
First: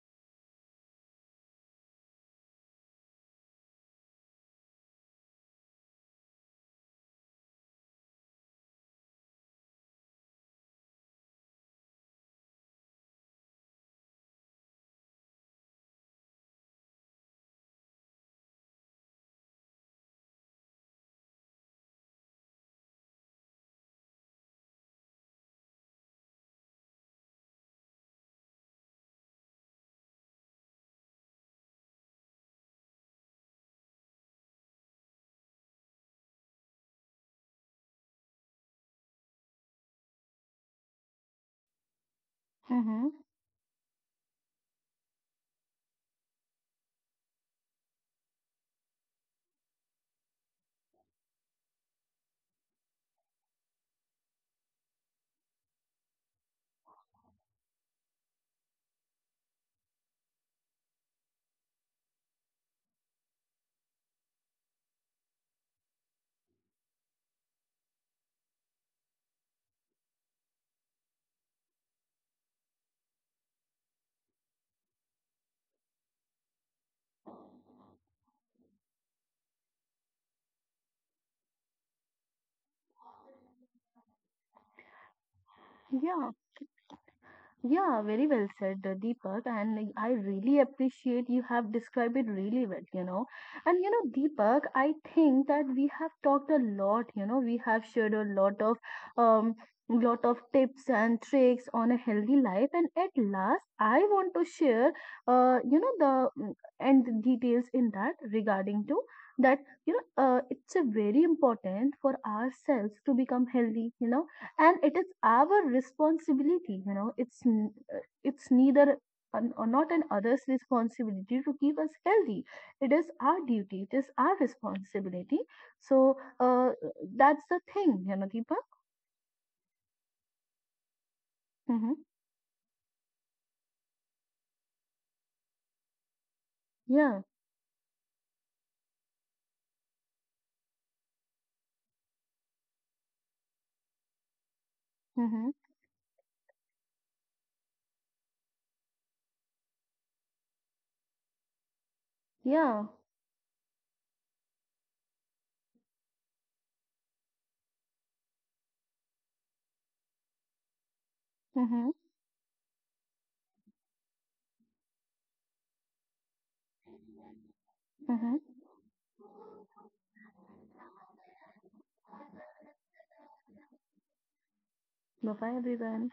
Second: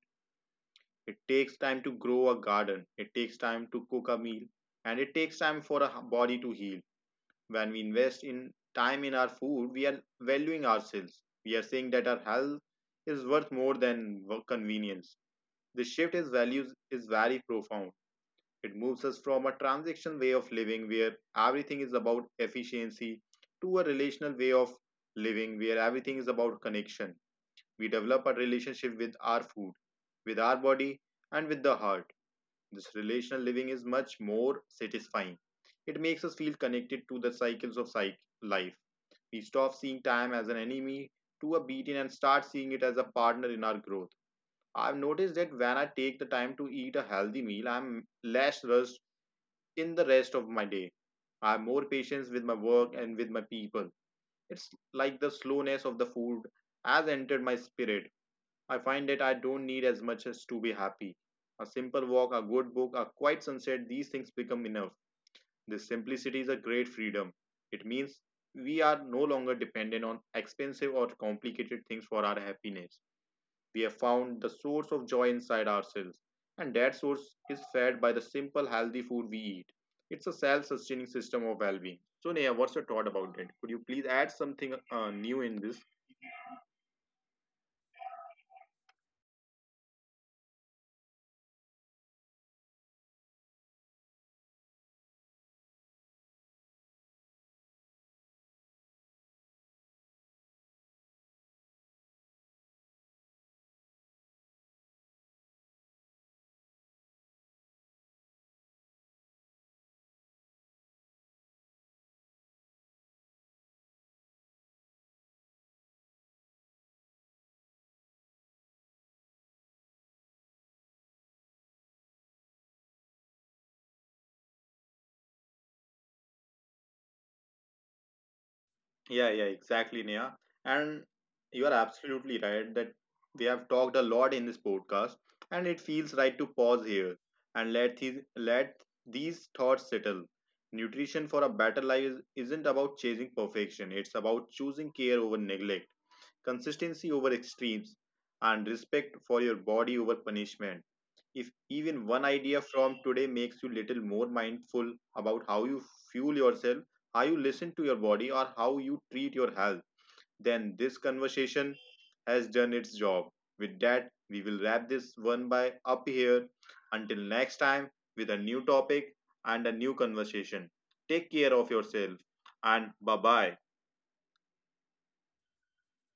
Speaker 1: It takes time to grow a garden, it takes time to cook a meal, and it takes time for a body to heal. When we invest in time in our food, we are valuing ourselves. We are saying that our health is worth more than convenience. The shift in values is very profound. It moves us from a transaction way of living where everything is about efficiency to a relational way of living where everything is about connection. We develop a relationship with our food, with our body, and with the heart. This relational living is much more satisfying. It makes us feel connected to the cycles of life. We stop seeing time as an enemy to a beating and start seeing it as a
Speaker 2: Mm-hmm.
Speaker 1: partner in our growth. I've noticed that when I take the time to eat a healthy meal, I'm less rushed in the rest of my day. I have more patience with my work and with my people. It's like the slowness of the food has entered my spirit. I find that I don't need as much as to be happy. A simple walk, a good book, a quiet sunset, these things become enough. This simplicity is a great freedom. It means we are no longer dependent on expensive or complicated things for our happiness. We have found the source of joy inside ourselves, and that source is fed by the simple, healthy food we eat. It's a self sustaining system of well being. So, Neha, what's your thought about it? Could you please add something new in this?
Speaker 2: Yeah, yeah, very well said, Deepak. And like, I really appreciate you have described it really well, you know. And you know, Deepak, I think that we have talked a lot, you know, we have shared a um lot of tips and tricks on a healthy life. And at last, I want to share you know, the and the details in that regarding to that, you know, it's a very important for ourselves to become healthy, you know, and it is our responsibility, you know it's it's neither an, or not an other's responsibility to keep us healthy. It is our duty, it is our responsibility. So that's the thing, you know, Deepa.
Speaker 1: Yeah, yeah, exactly, Nia. And you are
Speaker 2: Mm-hmm.
Speaker 1: absolutely right that we have talked a lot in this podcast, and it feels right to pause here
Speaker 2: Yeah.
Speaker 1: and let these thoughts settle. Nutrition for a better life isn't about chasing perfection; it's about choosing care over
Speaker 2: Mm-hmm.
Speaker 1: neglect, consistency over extremes, and respect for your body over punishment. If even one idea
Speaker 2: Yeah.
Speaker 1: from today makes you little more mindful about how you fuel yourself, how you listen to your body, or how you treat your health, then this conversation
Speaker 2: Mm-hmm.
Speaker 1: has done its job. With that, we will wrap this one by up here. Until next time, with a
Speaker 2: Mm-hmm.
Speaker 1: new topic and a new conversation. Take care of yourself and bye bye.
Speaker 2: Bye bye everyone.